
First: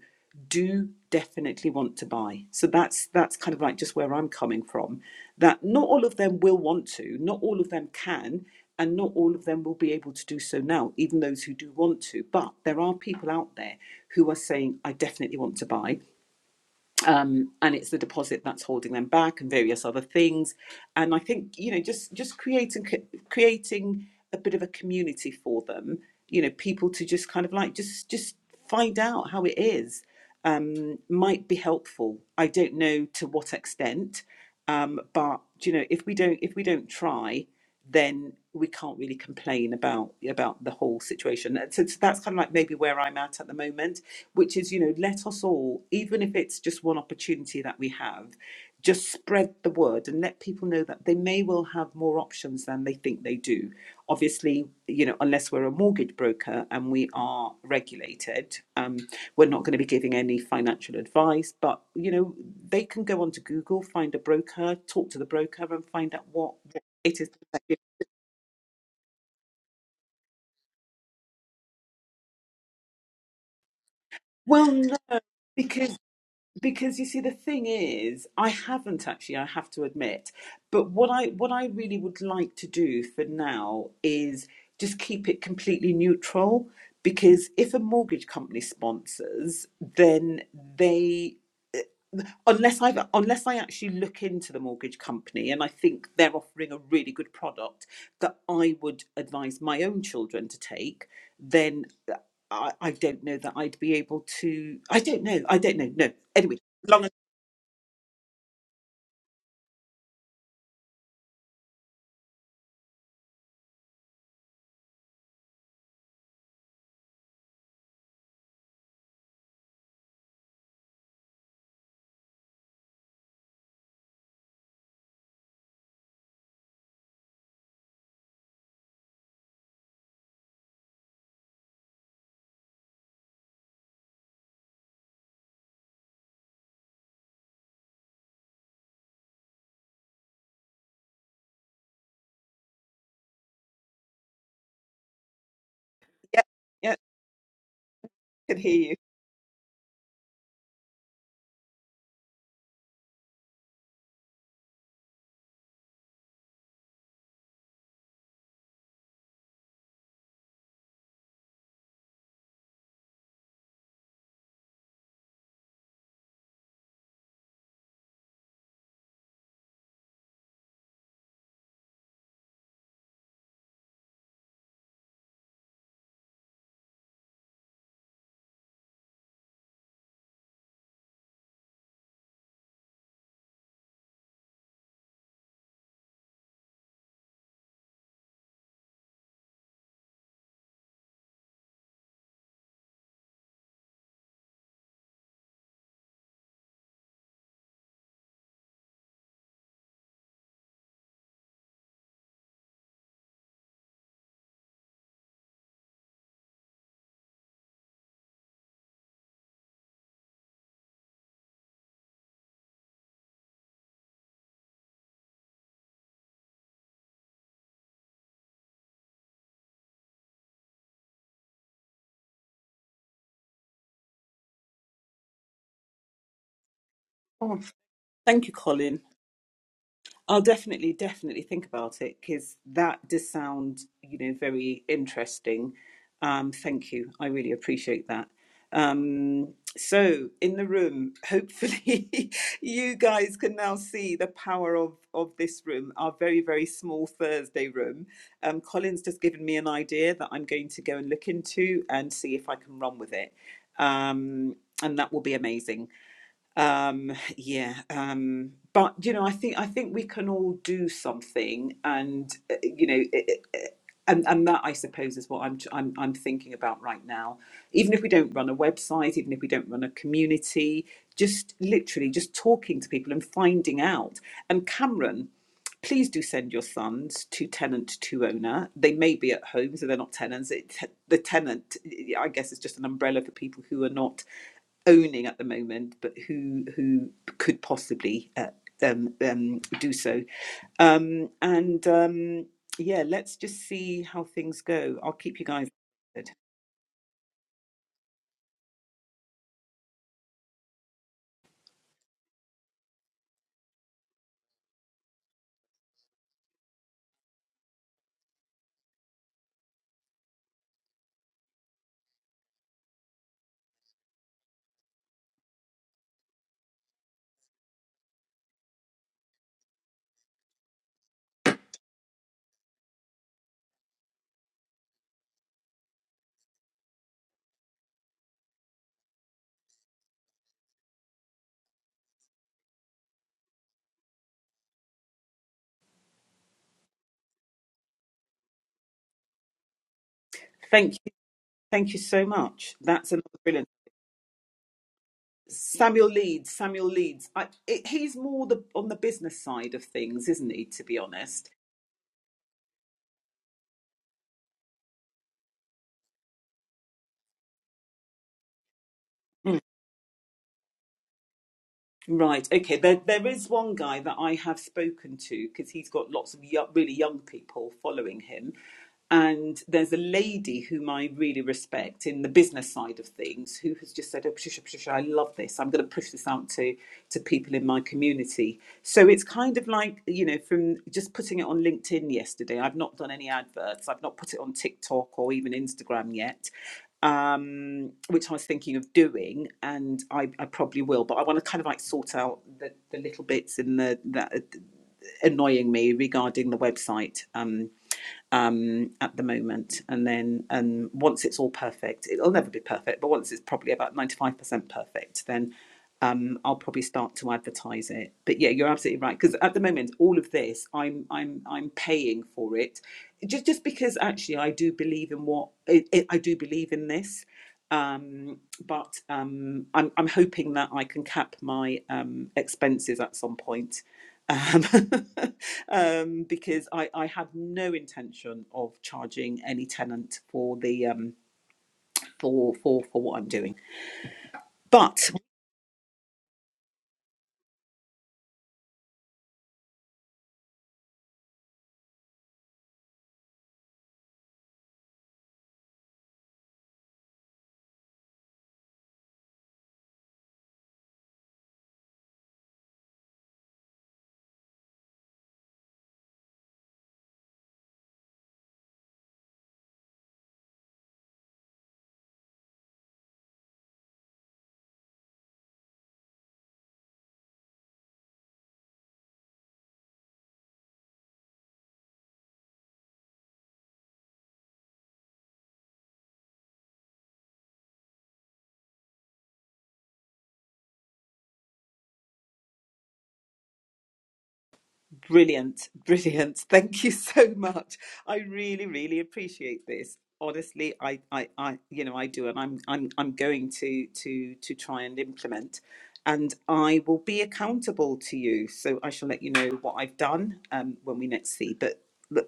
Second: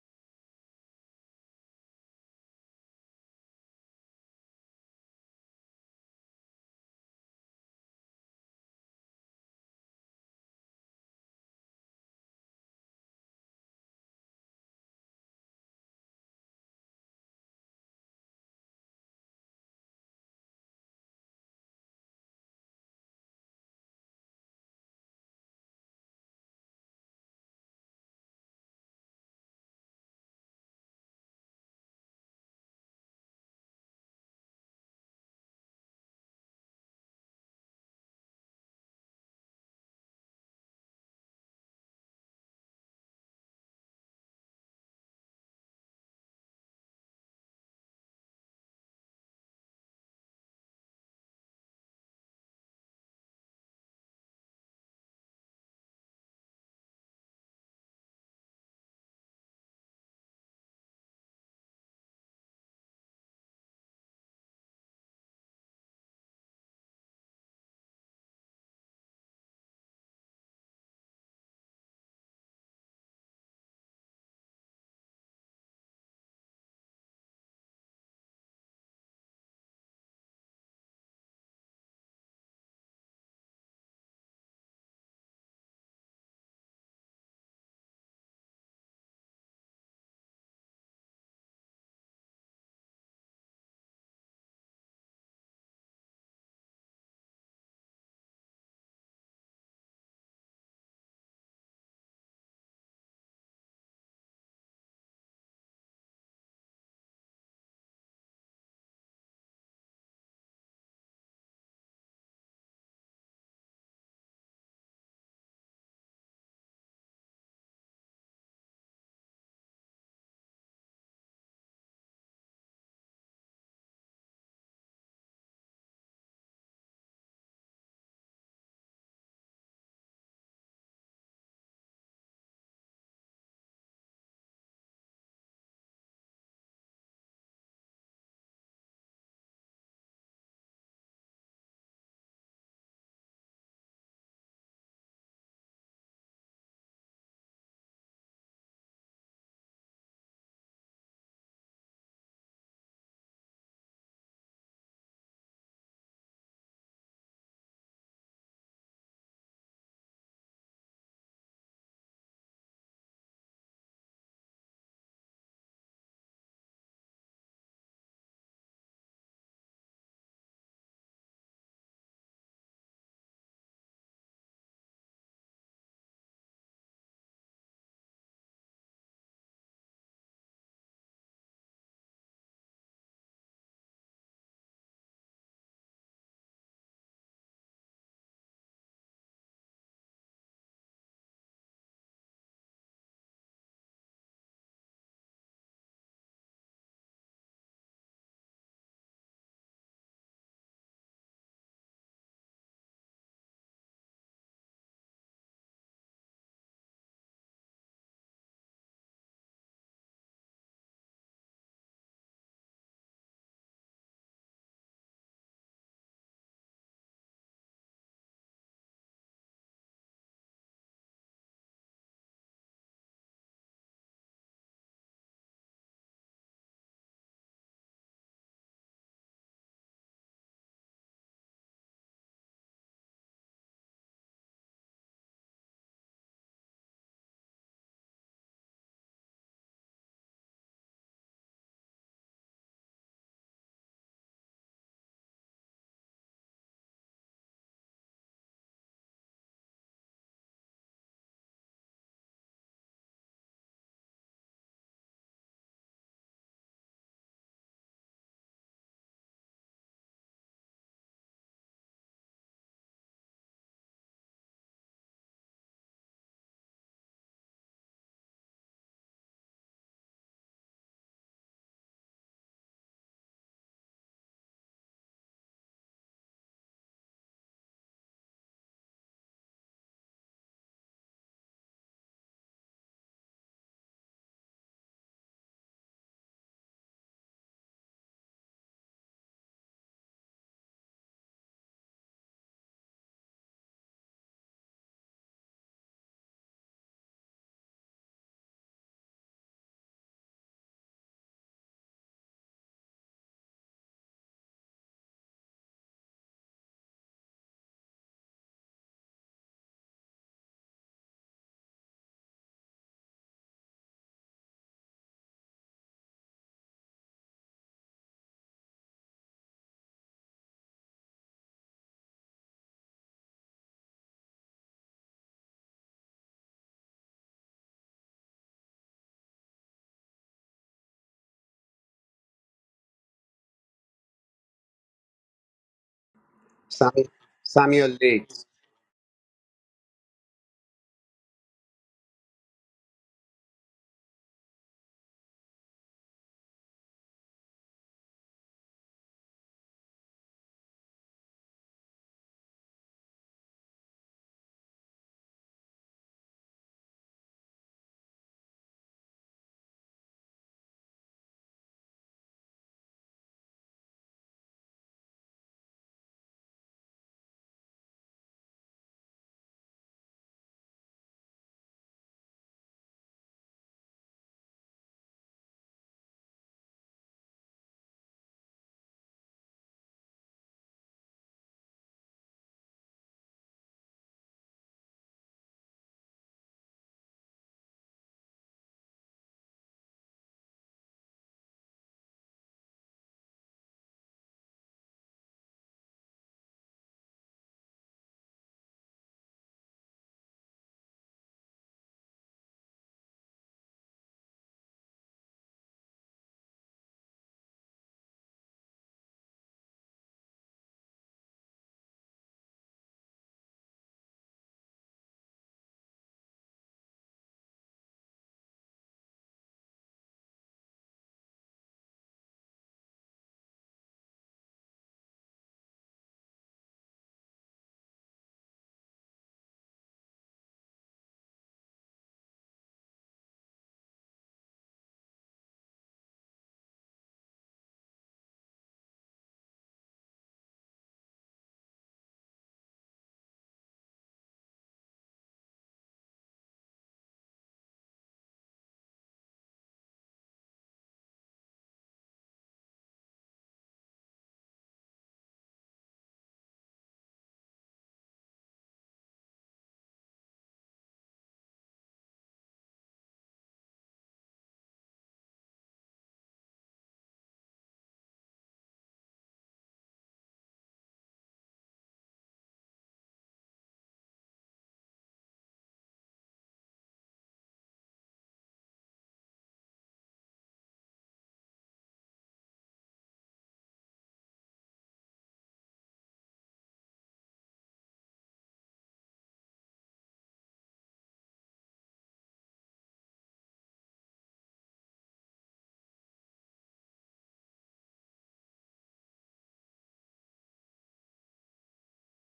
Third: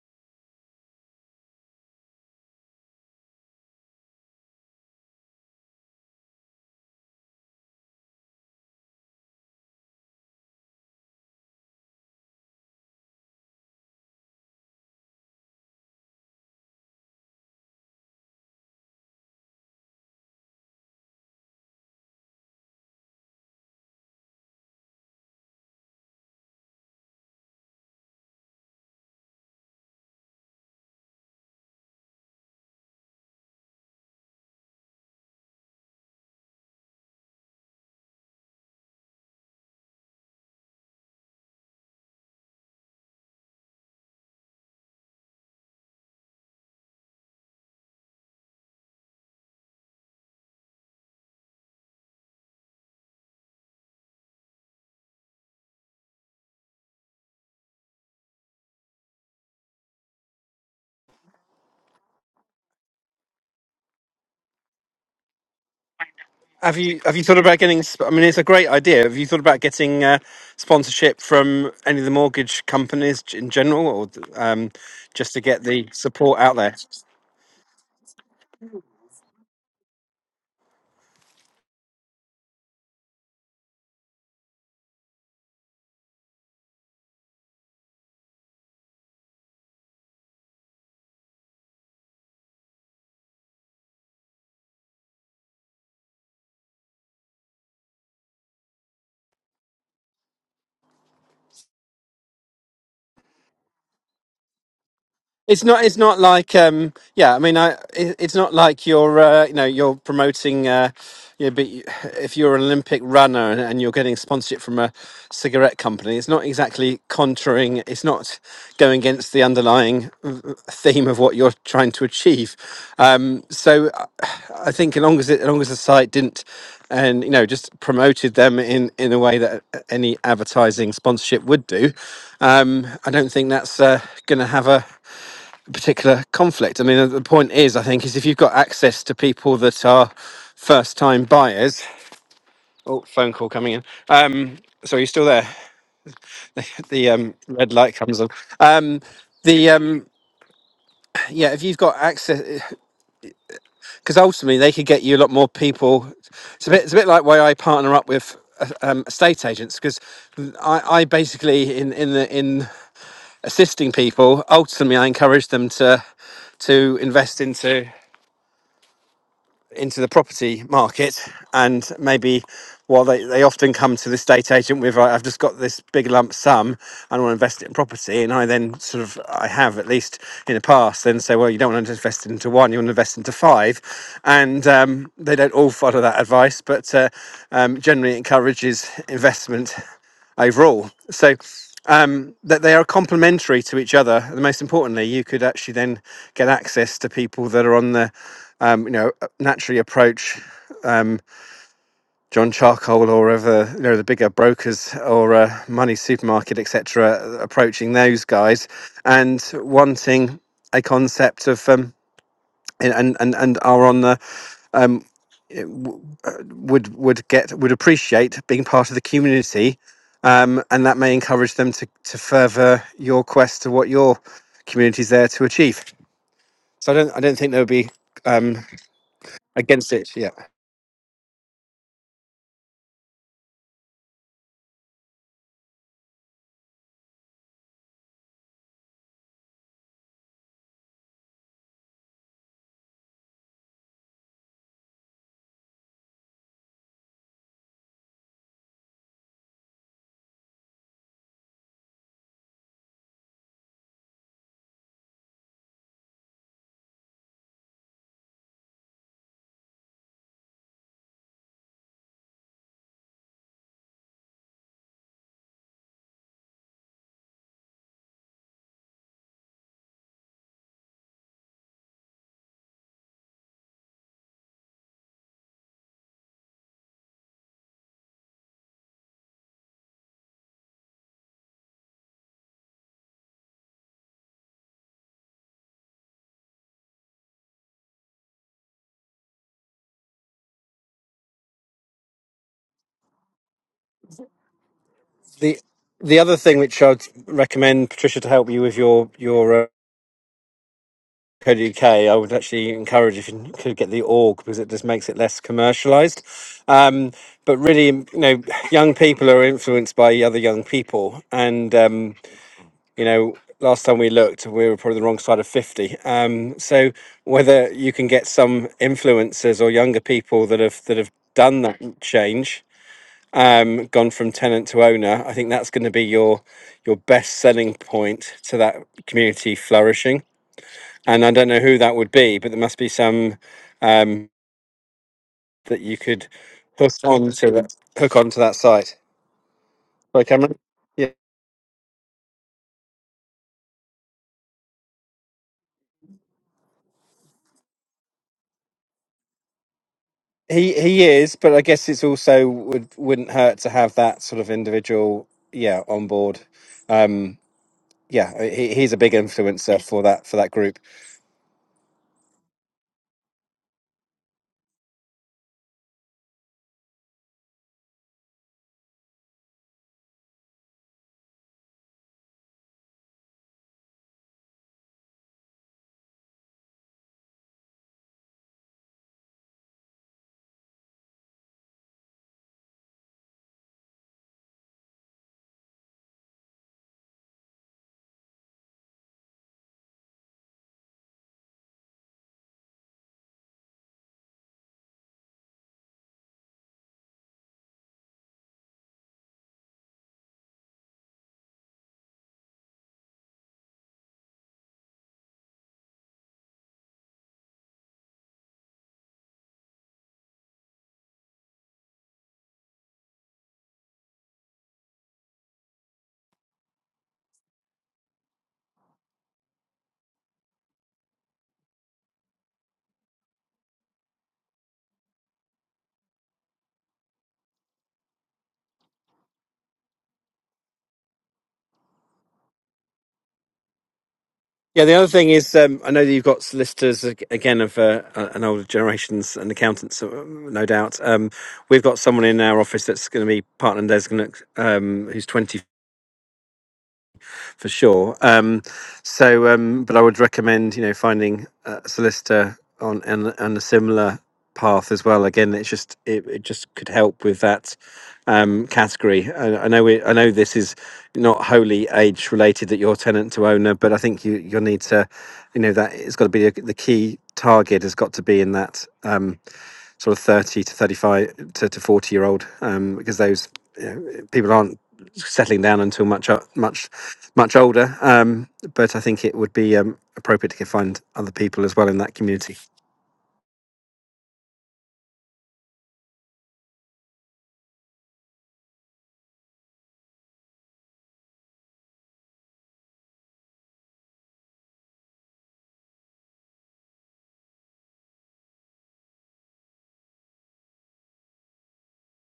[SPEAKER 1] do definitely want to buy. So that's that's kind of like just where I'm coming from. That not all of them will want to, not all of them can, and not all of them will be able to do so now, even those who do want to. But there are people out there who are saying, I definitely want to buy um, and it's the deposit that's holding them back and various other things and i think you know just just creating co- creating a bit of a community for them you know people to just kind of like just just find out how it is um, might be helpful i don't know to what extent um, but you know if we don't if we don't try then we can't really complain about about the whole situation. And So, so that's kind of like maybe where I'm at at the moment, which is you know let us all, even if it's just one opportunity that we have, just spread the word and let people know that they may well have more options than they think they do. Obviously, you know, unless we're a mortgage broker and we are regulated, um, we're not going to be giving any financial advice. But you know, they can go onto Google, find a broker, talk to the broker, and find out what
[SPEAKER 2] Have you have
[SPEAKER 1] it
[SPEAKER 2] you
[SPEAKER 1] is.
[SPEAKER 2] thought about getting? sp- I mean, it's a great idea. Have you thought about getting uh, sponsorship from any of the mortgage companies g- in general, or
[SPEAKER 1] Well,
[SPEAKER 2] um,
[SPEAKER 1] no,
[SPEAKER 2] just to get the
[SPEAKER 1] because
[SPEAKER 2] support out there?
[SPEAKER 1] because you see, the thing is, I haven't actually. I have to admit, but what I what I really would like to do for now is just keep it completely neutral. Because if a mortgage company sponsors, then they unless I unless I actually look into the mortgage company and I think they're offering a really good product that I would advise my own children to take, then I, I don't know that I'd be able to. I don't know. I
[SPEAKER 2] It's
[SPEAKER 1] don't
[SPEAKER 2] not.
[SPEAKER 1] know.
[SPEAKER 2] It's
[SPEAKER 1] No.
[SPEAKER 2] not like.
[SPEAKER 1] Anyway,
[SPEAKER 2] Um,
[SPEAKER 1] long as
[SPEAKER 2] yeah, I mean, I. It, it's not like you're. Uh, you know, you're promoting. Uh, you know, but you- if you're an Olympic runner and, and you're getting sponsorship from a cigarette company, it's not exactly contraring. It's not going against the underlying mm, theme of what you're trying to achieve. Um, so, I I think as long as it, as long as the site didn't, and you know, just promoted them in in a way that any advertising sponsorship would do, um, I don't think that's uh, going to have a particular conflict. I mean, the point is, I think, is if you've got access to people that are first-time buyers. Oh, phone call coming in. Um, sorry, you still there?
[SPEAKER 1] yeah, yeah,
[SPEAKER 2] The um, red light comes on.
[SPEAKER 1] I can hear you.
[SPEAKER 2] Um, the um, yeah, if you've got access, because ultimately they could get you a lot more people. It's a bit, it's a bit like why I partner up with uh, um, estate agents because I, I basically in in the in assisting people ultimately I encourage them to to invest into into the property market and maybe while they, they often come to the estate agent with "Right, i've just got this big lump sum and I want to invest it in property and i then sort of i have at least in the past then say well you don't want to invest into one you want to invest into five and um, they don't all follow that advice but uh, um, generally encourages investment overall. So um, that they are complementary to each other, and most importantly, you could actually then get access to people that are on the um, you know naturally approach um, John Charcoal or other you know the bigger brokers or uh, Money Supermarket etc. Approaching those guys and wanting a concept of um, and and and and are on the um eh, w- uh, would would get would appreciate being part of the community um and that may encourage them to to further your quest to what your community's there to achieve so i don't i don't think
[SPEAKER 1] Oh,
[SPEAKER 2] they'll be
[SPEAKER 1] thank you,
[SPEAKER 2] um
[SPEAKER 1] Colin.
[SPEAKER 2] against it yeah
[SPEAKER 1] I'll definitely, definitely think about it because that does sound, you know, very interesting. Um, thank you. I really appreciate that. Um, so, in the room, hopefully, you guys can now see the power of of this room, our very, very small Thursday room. Um, Colin's just given me an idea that I'm going to go and look into and see if I can run with it. Um, and that will be amazing um yeah um but you know i think i think we can all do something and uh, you know it, it, and, and that i suppose is what I'm, I'm i'm thinking about right now even if we don't run a website even if we don't run a community just literally just talking to people and finding out and cameron please do send your sons to tenant to owner. They may be at home, so they're not tenants. It, the tenant, I guess, is just an umbrella for people who are not owning at the moment, but who who could possibly uh, um, um, do so. Um, and um, yeah, let's just see how things go. I'll keep you
[SPEAKER 2] the
[SPEAKER 1] guys.
[SPEAKER 2] the
[SPEAKER 1] posted.
[SPEAKER 2] other thing which i'd recommend patricia to help you with your your uh, Code UK, I would actually encourage if you could get the org because it just makes it less commercialized. Um, but really, you know, young people are influenced by other young people, and um, you know, last time we looked, we were probably the wrong side of fifty. Um, so whether you can get some influencers or younger people that have that have done that change, um, gone from tenant to owner, I think that's going to be your your best selling point to that community flourishing and I don't know who that would be, but there must be some um, that you could hook
[SPEAKER 3] Samuel,
[SPEAKER 2] on to that
[SPEAKER 3] Samuel
[SPEAKER 2] hook
[SPEAKER 3] Lee.
[SPEAKER 2] onto that site. Right, Cameron.
[SPEAKER 1] Thank
[SPEAKER 2] Yeah,
[SPEAKER 1] you, thank you so much. That's another brilliant. Samuel Leeds, Samuel Leeds. I, it, he's more the on the business side of things, isn't he?
[SPEAKER 2] he
[SPEAKER 1] To be
[SPEAKER 2] he is,
[SPEAKER 1] honest
[SPEAKER 2] but I guess it's also would wouldn't hurt to have that sort of individual, yeah, on board. Um, yeah, he, he's a big
[SPEAKER 1] Mm,
[SPEAKER 2] influencer for that for that group.
[SPEAKER 1] Right. Okay. There, there is one guy that I have spoken to because he's got lots of yo really young people following him, and there's a lady whom I really respect in the business side of things who has just said, "Oh, Patricia, Patricia, I love this. I'm going to push this out to to people in my community." So it's kind of like you know, from just putting it on LinkedIn yesterday. I've not done any adverts. I've not put it on TikTok or even Instagram yet, um, which I was thinking of doing, and I, I probably will. But I want to kind of like sort out the, the little bits in the that are annoying me regarding the website um, um, at the moment, and then um, once it's all perfect, it'll never be perfect, but once it's probably about ninety five percent perfect, then. Um, I'll probably start to advertise it, but yeah, you're absolutely right. Because at the moment, all of this, I'm I'm I'm paying for it, just just because actually I do believe in what I I I do believe in this, um, but um, I'm, I'm hoping that I can cap my um, expenses at some point um, um, because I, I have no intention of charging any tenant for the um, for for for what I'm doing.
[SPEAKER 2] Yeah, the other
[SPEAKER 1] But
[SPEAKER 2] thing is, um, I know that you've got solicitors ag- again of uh, an older generations and accountants, uh, no doubt. Um, we've got someone in our office that's going to be partner designate um, who's twenty. for sure. Um, so, um, but I would recommend you know finding a solicitor on and and a similar path as well. Again, it's just it, it just could help with that um, category. I, I know we I know this is not wholly age related that you're tenant to owner, but I think you you'll need to, you know, that it's got to be a, the key target has got to be in that um, sort of thirty to thirty five to, to forty year old um, because those you know, people aren't settling down until much o- much much older. Um, but I think it would be um, appropriate to find other people as well in that community.
[SPEAKER 1] Brilliant, brilliant. Thank you so much. I really, really appreciate this. Honestly, I, I, I you know, I do, and I'm, I'm, I'm going to, to, to try and implement, and I will be accountable to you. So I shall let you know what I've done um, when we next see. But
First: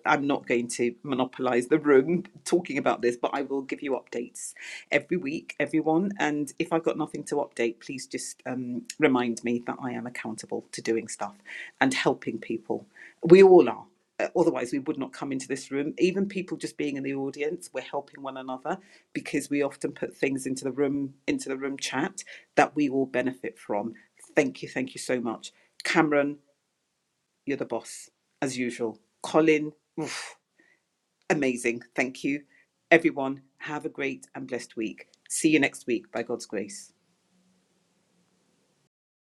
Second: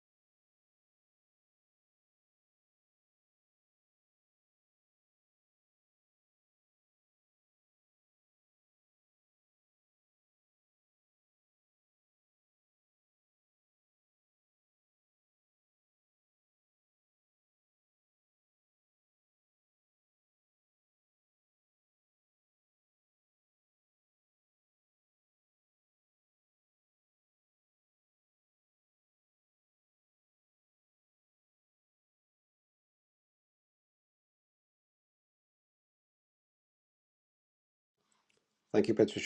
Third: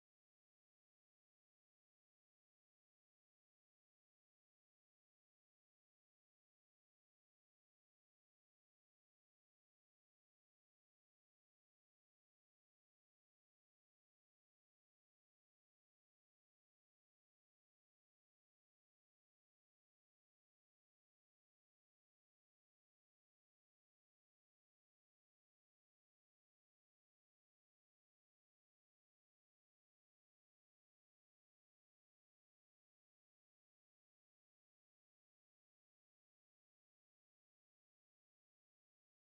[SPEAKER 1] I'm not going to monopolize the room talking about this, but I will give you updates every week, everyone. And if I've got nothing to update, please just um, remind me that I am accountable to doing stuff and helping people. We all are. Uh, Otherwise, we would not come into this room. Even people just being in the audience, we're helping one another because we often put things into the room, into the room chat that we all benefit from. Thank you, thank you so much, Cameron. You're the boss as usual. Colin, oof, Amazing. Thank you. Everyone, have a great and blessed week. See you next week by God's grace.
[SPEAKER 3] Thank you, Patricia.